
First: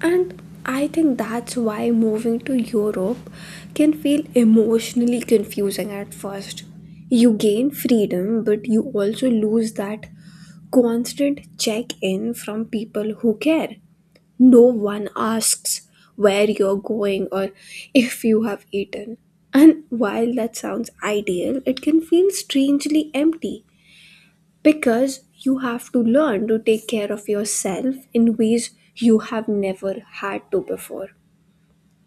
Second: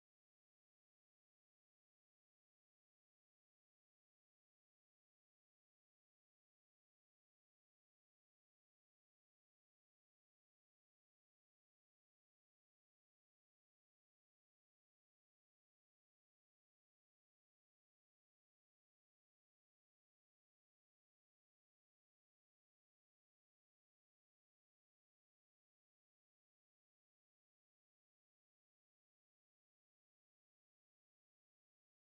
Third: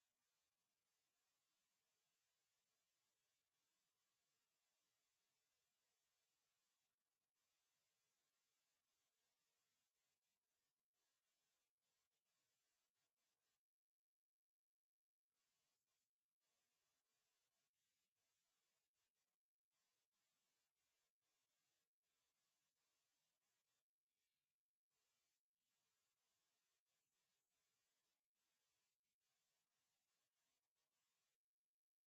Speaker 3: And I think that's why moving to Europe can feel emotionally confusing at first. You gain freedom, but you also lose that constant check in from people who care. No one asks where you're going or if you have eaten. And while that sounds ideal, it can feel strangely empty, because you have to learn to take care of yourself in ways you have never had to before.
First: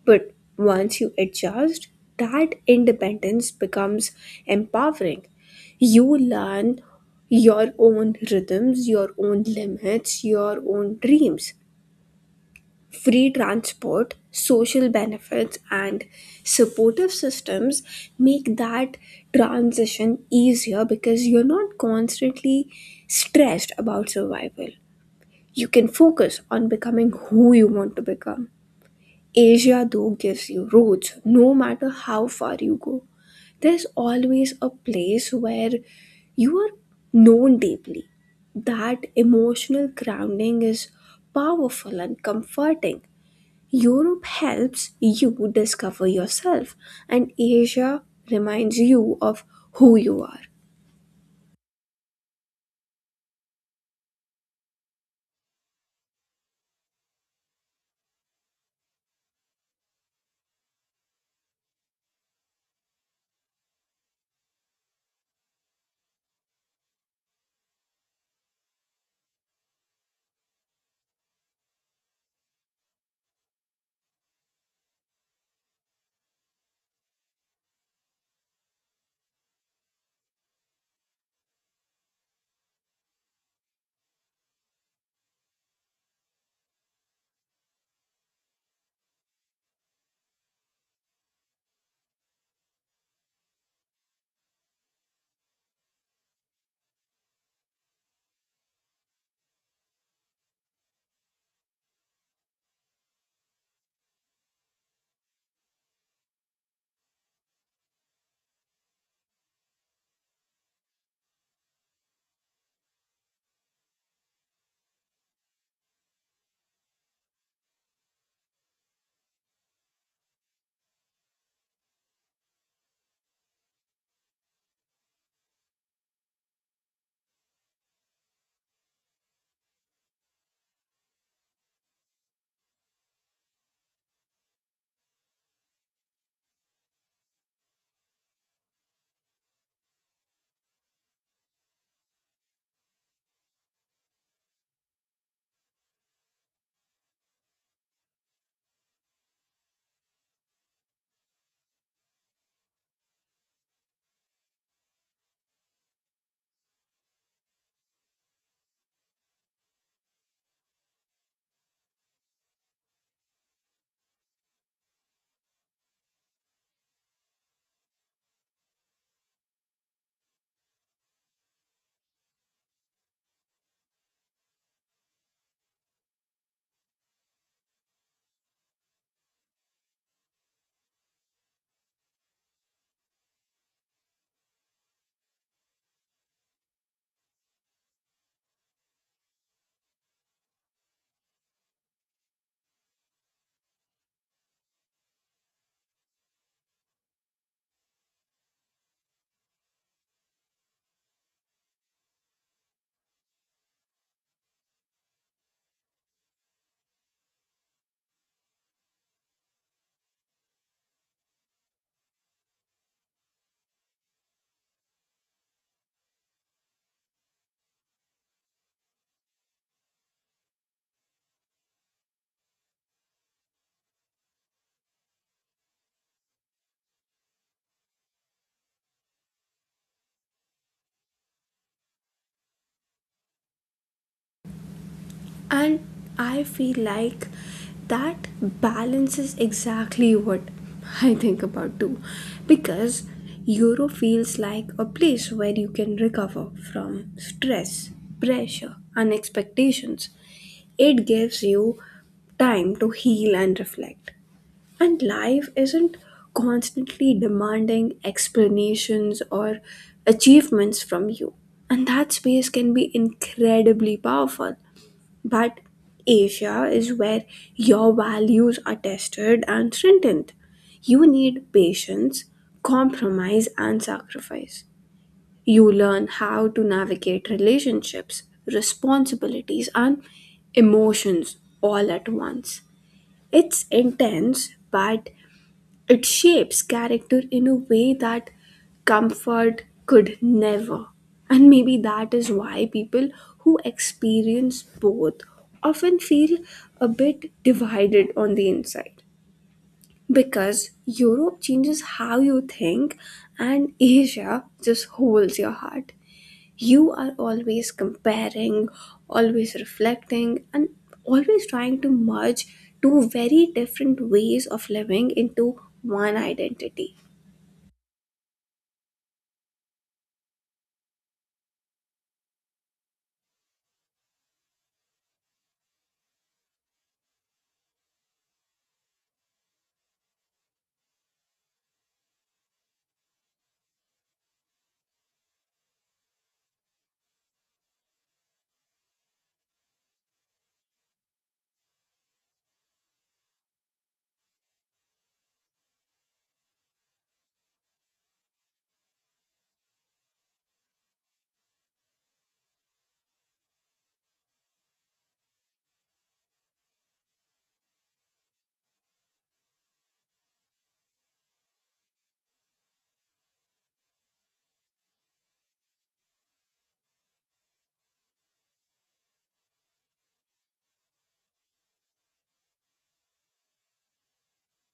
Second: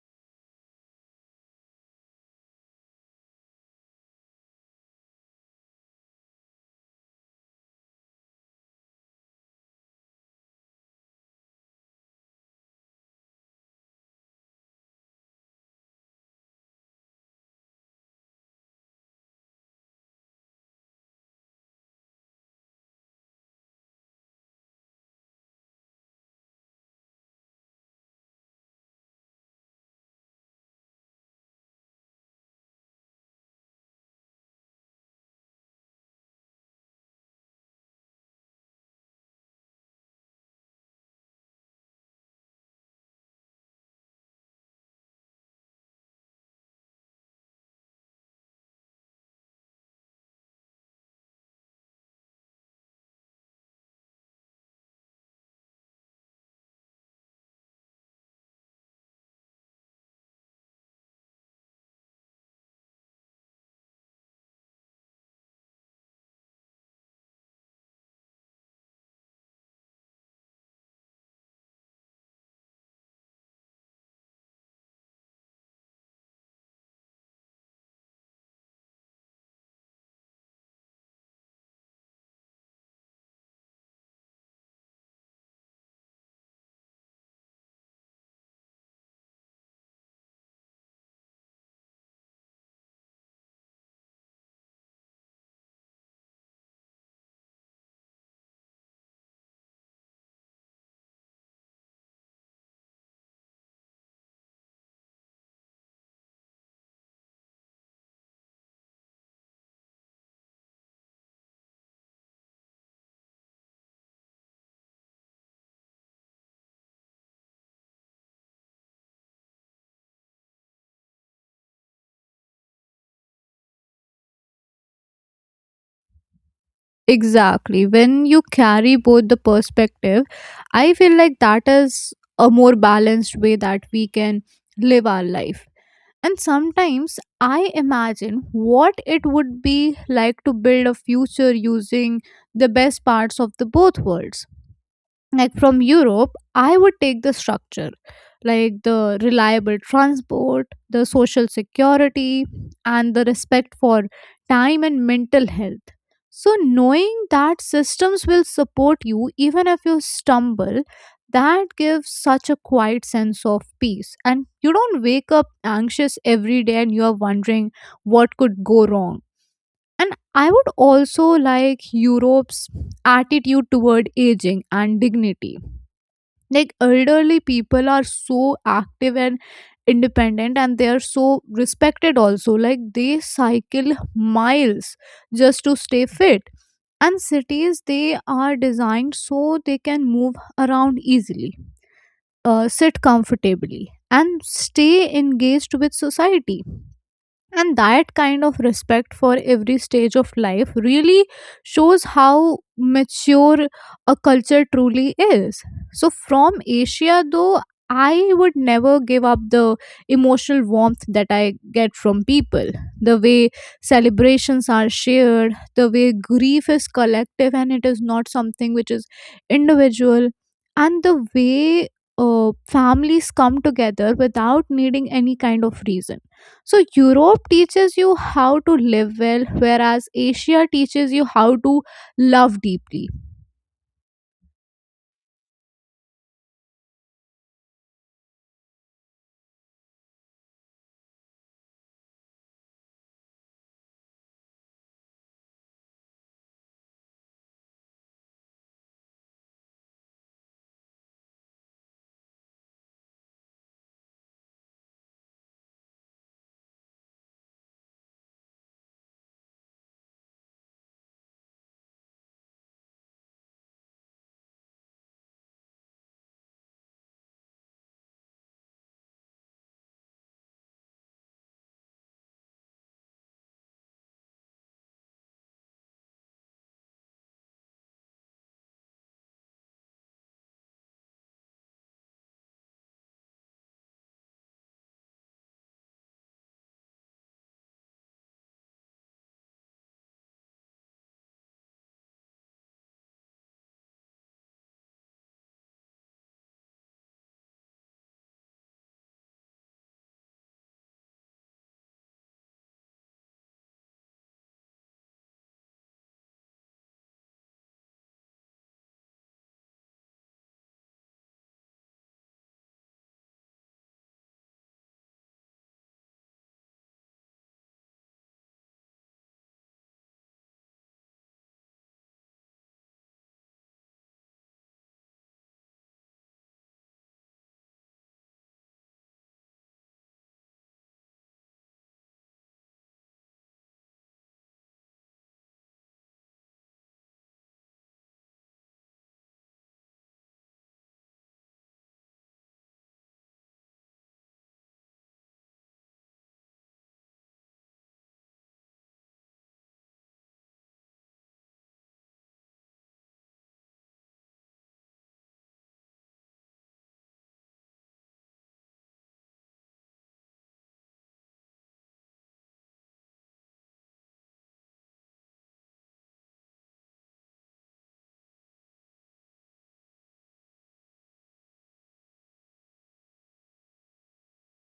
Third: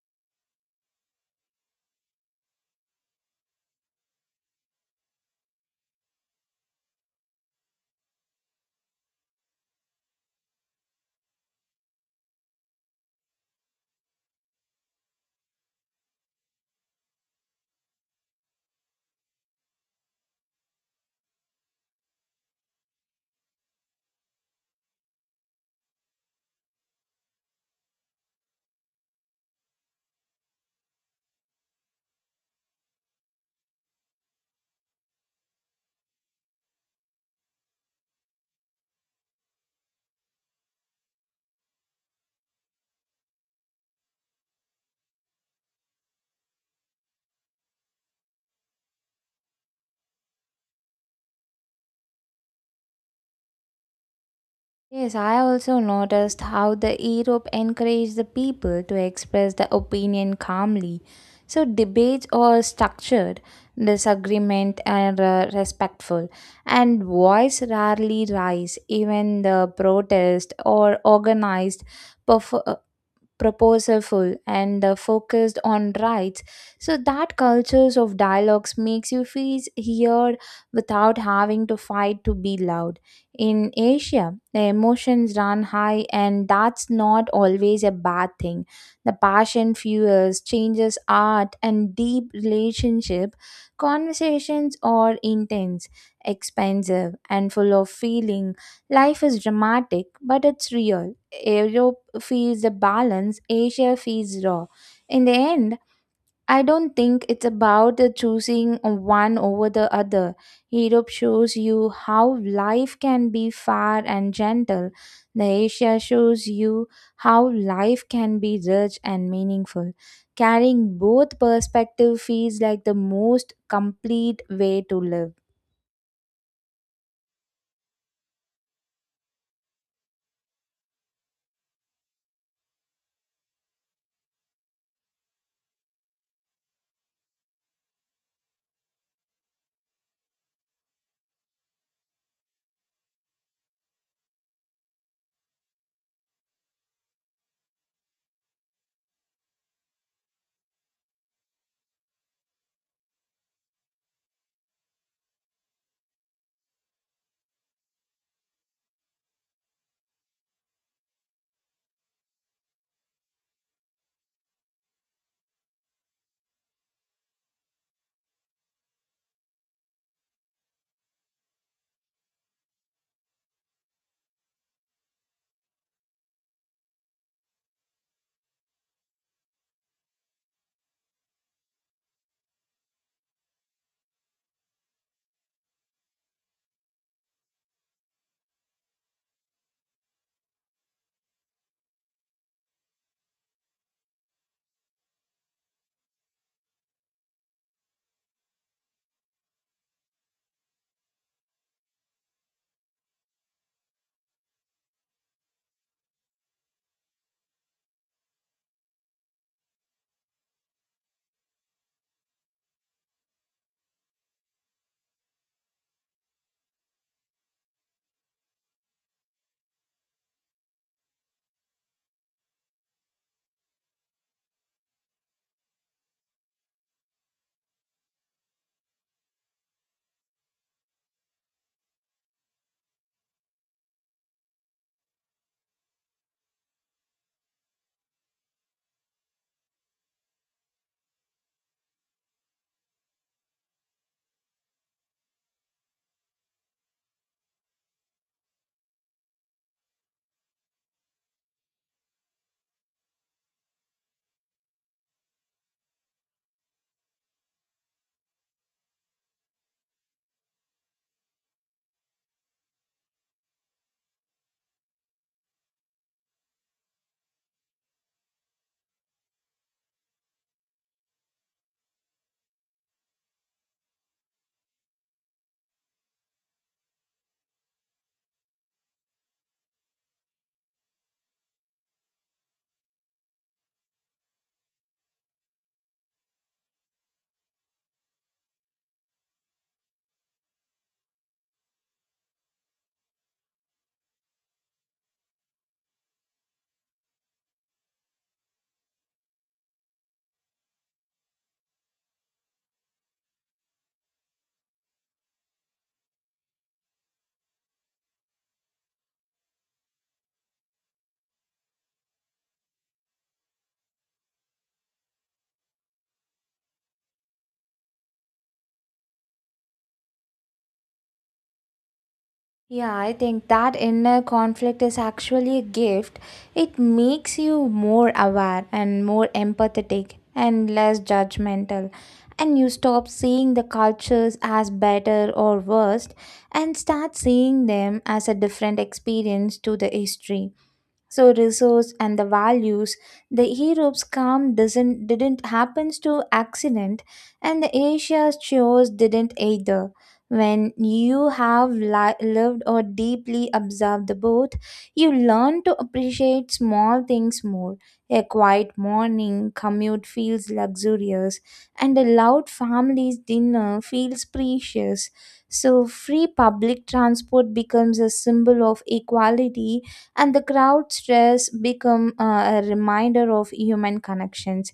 Speaker 3: But once you adjust, that independence becomes empowering. You learn your own rhythms, your own limits, your own dreams. Free transport, social benefits, and supportive systems make that transition easier because you're not constantly stressed about survival. You can focus on becoming who you want to become. Asia, though, gives you roads no matter how far you go. There's always a place where you are known deeply. That emotional grounding is powerful and comforting. Europe helps you discover yourself, and Asia reminds you of who you are.
Speaker 2: Yes, I also noticed how the Europe encouraged the people to express the opinion calmly. So debates are structured, disagreement are respectful, and voice rarely rise. Even the protest or organized perf- proposalful and focused on rights, so that cultures of dialogues makes you feel heard without having to fight to be loud. In Asia, the emotions run high, and that's not always a bad thing. The passion fuels changes art and deep relationship. Conversations are intense, expensive, and full of feeling. Life is dramatic, but it's real. Europe feels a balance, Asia feels raw. In the end, I don't think it's about the choosing one over the other. Europe shows you how life can be fair and gentle. The Asia shows you how life can be rich and meaningful. Carrying both perspective feels like the most complete way to live.
Speaker 1: Exactly. When you carry both the perspective, I feel like that is a more balanced way that we can live our life. And sometimes I imagine what it would be like to build a future using the best parts of the both worlds. Like from Europe, I would take the structure, like the reliable transport, the social security, and the respect for time and mental health. So, knowing that systems will support you even if you stumble, that gives such a quiet sense of peace. And you don't wake up anxious every day and you are wondering what could go wrong. And I would also like Europe's attitude toward aging and dignity, like elderly people are so active and independent and they are so respected also, like they cycle miles just to stay fit and cities they are designed so they can move around easily, sit comfortably and stay engaged with society, and that kind of respect for every stage of life really shows how mature a culture truly is. So, from Asia, though, I would never give up the emotional warmth that I get from people. The way celebrations are shared, the way grief is collective and it is not something which is individual, and the way families come together without needing any kind of reason. So Europe teaches you how to live well, whereas Asia teaches you how to love deeply.
Speaker 3: And I feel like that balance is exactly what I think about too, because Europe feels like a place where you can recover from stress, pressure, and expectations. It gives you time to heal and reflect. And life isn't constantly demanding explanations or achievements from you. And that space can be incredibly powerful. But Asia is where your values are tested and strengthened. You need patience, compromise, and sacrifice. You learn how to navigate relationships, responsibilities, and emotions all at once. It's intense, but it shapes character in a way that comfort could never. And maybe that is why people who experience both often feel a bit divided on the inside, because Europe changes how you think and Asia just holds your heart. You are always comparing, always reflecting, and always trying to merge two very different ways of living into one identity.
Speaker 2: Yeah, I think that inner conflict is actually a gift. It makes you more aware and more empathetic and less judgmental. And you stop seeing the cultures as better or worse and start seeing them as a different experience to the history, so resource and the values. The europe's calm doesn't didn't happens to accident, and the asia's chores didn't either. When you have lived or deeply observed the both, you learn to appreciate small things more. A quiet morning commute feels luxurious, and a loud family's dinner feels precious. So free public transport becomes a symbol of equality, and the crowd stress become a reminder of human connections.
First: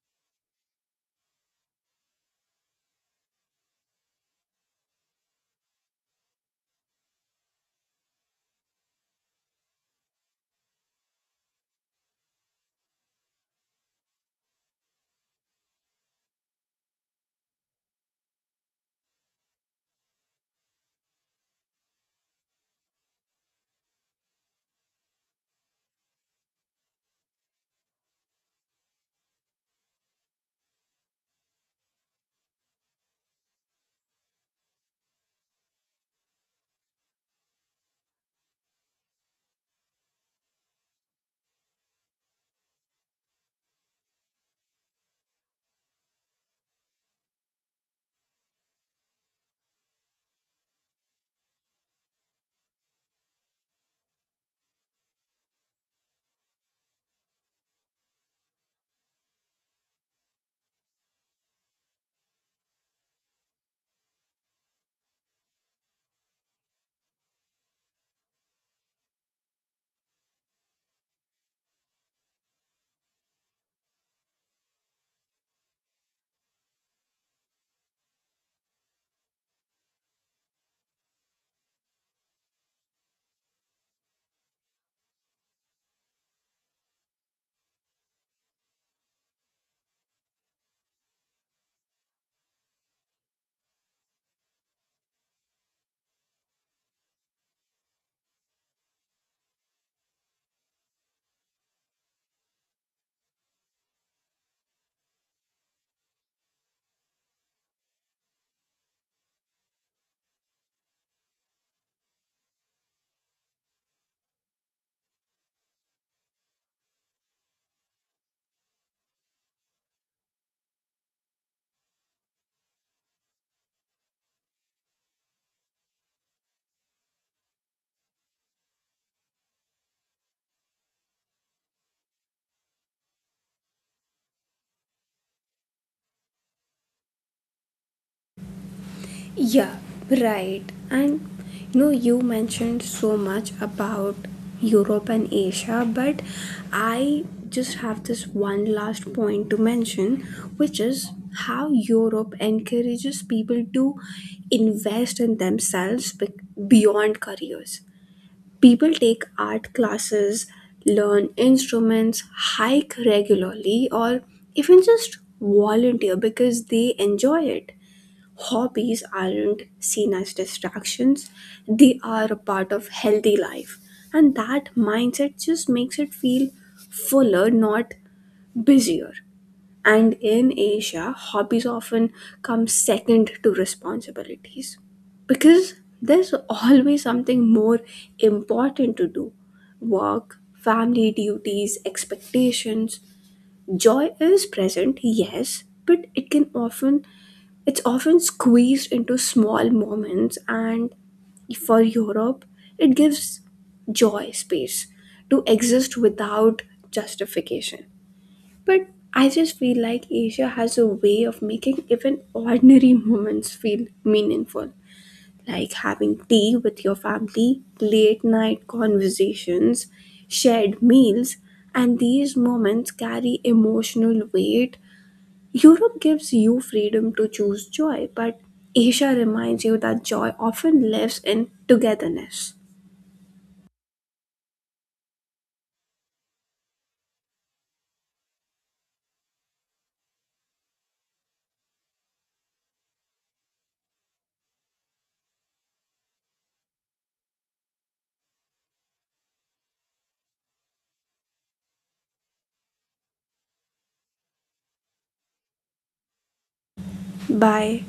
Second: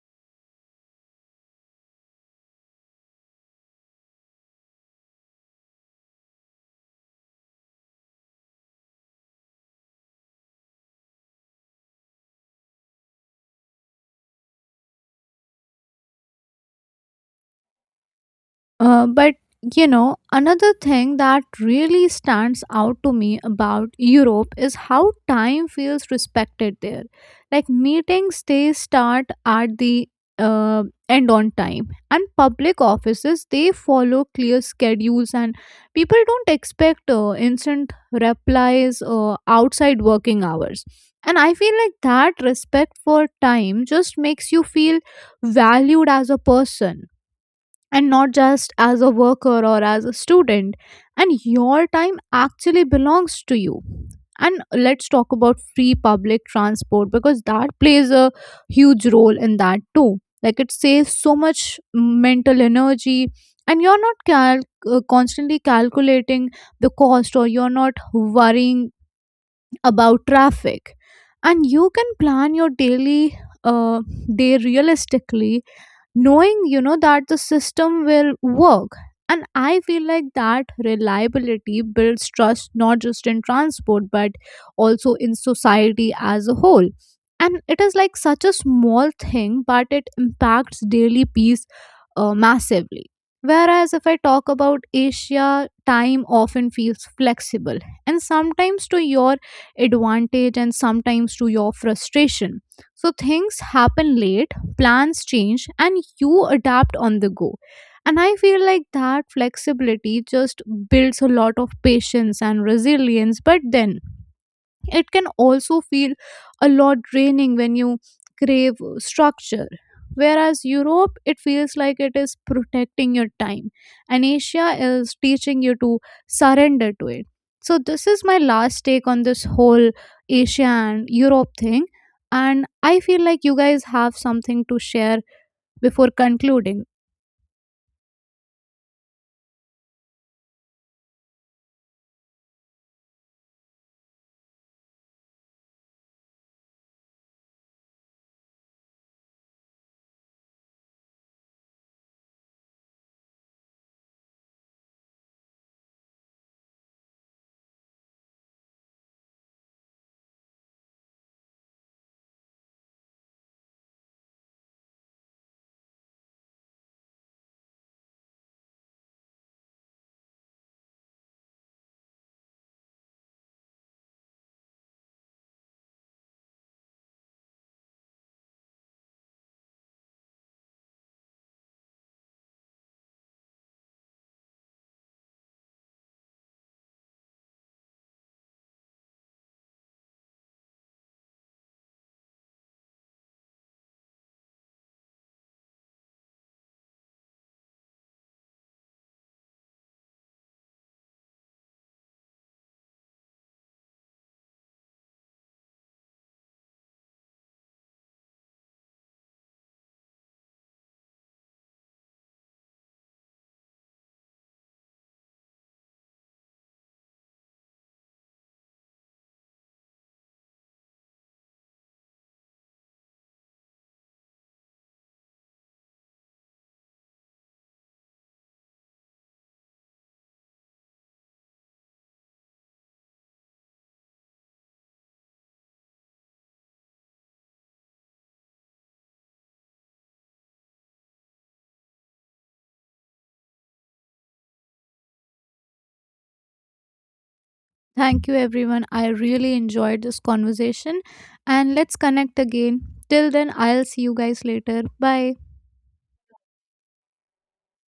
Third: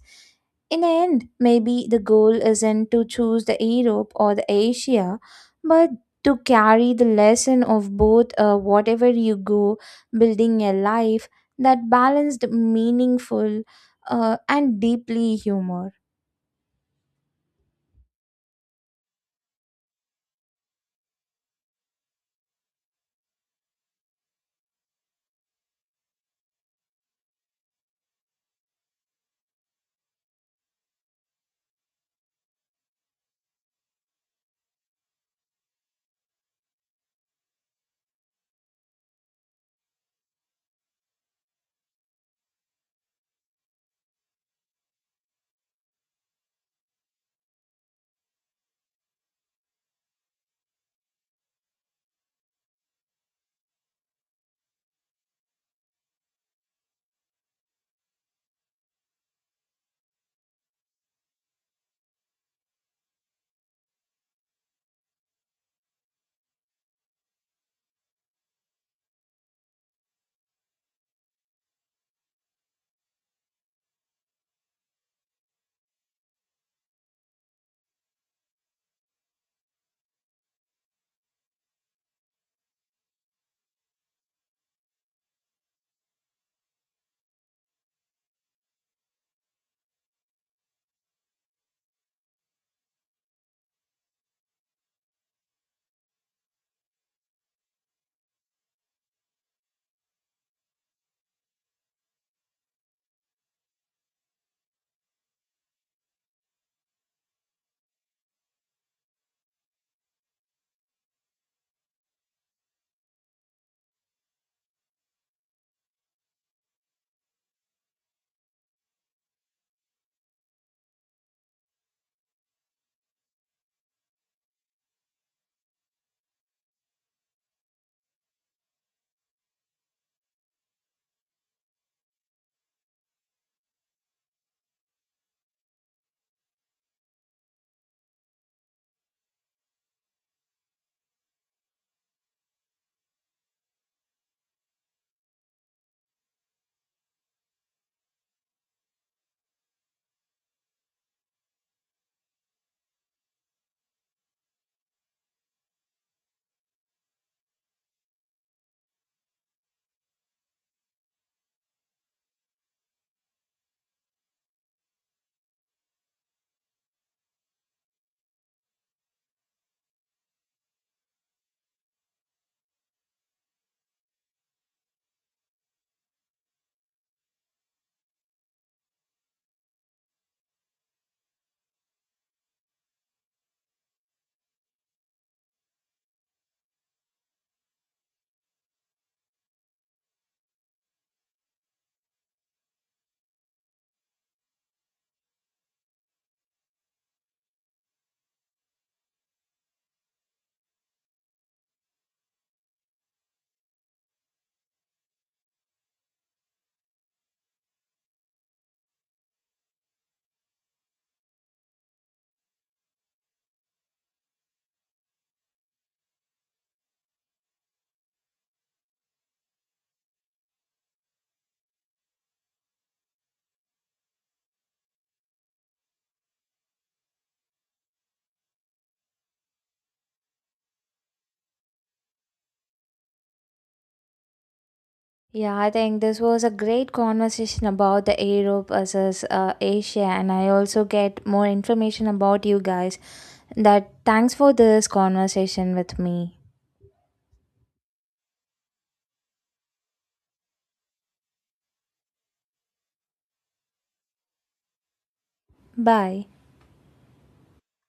Speaker 2: In the end, maybe the goal isn't to choose the Europe or the Asia, but to carry the lesson of both whatever you go, building a life that balanced meaningful and deeply human.
Speaker 1: But you know, another thing that really stands out to me about Europe is how time feels respected there. Like meetings, they start at the uh, end on time, and public offices they follow clear schedules, and people don't expect instant replies outside working hours. And I feel like that respect for time just makes you feel valued as a person and not just as a worker or as a student, and your time actually belongs to you. And let's talk about free public transport, because that plays a huge role in that too. Like it saves so much mental energy, and you're not constantly calculating the cost or you're not worrying about traffic, and you can plan your daily uh, day realistically, knowing you know that the system will work. And I feel like that reliability builds trust not just in transport but also in society as a whole, and it is like such a small thing but it impacts daily peace massively. Whereas if I talk about Asia, time often feels flexible, and sometimes to your advantage and sometimes to your frustration. So things happen late, plans change and you adapt on the go. And I feel like that flexibility just builds a lot of patience and resilience, but then it can also feel a lot draining when you crave structure. Whereas Europe, it feels like it is protecting your time, and Asia is teaching you to surrender to it. So this is my last take on this whole Asia and Europe thing, and I feel like you guys have something to share before concluding.
Speaker 3: Yeah, right. And you know, you mentioned so much about Europe and Asia, but I just have this one last point to mention, which is how Europe encourages people to invest in themselves beyond careers. People take art classes, learn instruments, hike regularly, or even just volunteer because they enjoy it. Hobbies aren't seen as distractions, they are a part of healthy life. And that mindset just makes it feel fuller, not busier. And in Asia, hobbies often come second to responsibilities because there's always something more important to do: work, family duties, expectations. Joy is present, yes, but it's often squeezed into small moments, and for Europe, it gives joy space to exist without justification. But I just feel like Asia has a way of making even ordinary moments feel meaningful, like having tea with your family, late night conversations, shared meals, and these moments carry emotional weight. Europe gives you freedom to choose joy, but Asia reminds you that joy often lives in togetherness.
Speaker 2: Yeah, I think this was a great conversation about the Europe versus Asia, and I also get more information about you guys. That thanks for this conversation with me.
Speaker 1: Thank you, everyone. I really enjoyed this conversation and let's connect again. Till then, I'll see you guys later. Bye.
Speaker 2: Bye.
Speaker 3: Bye.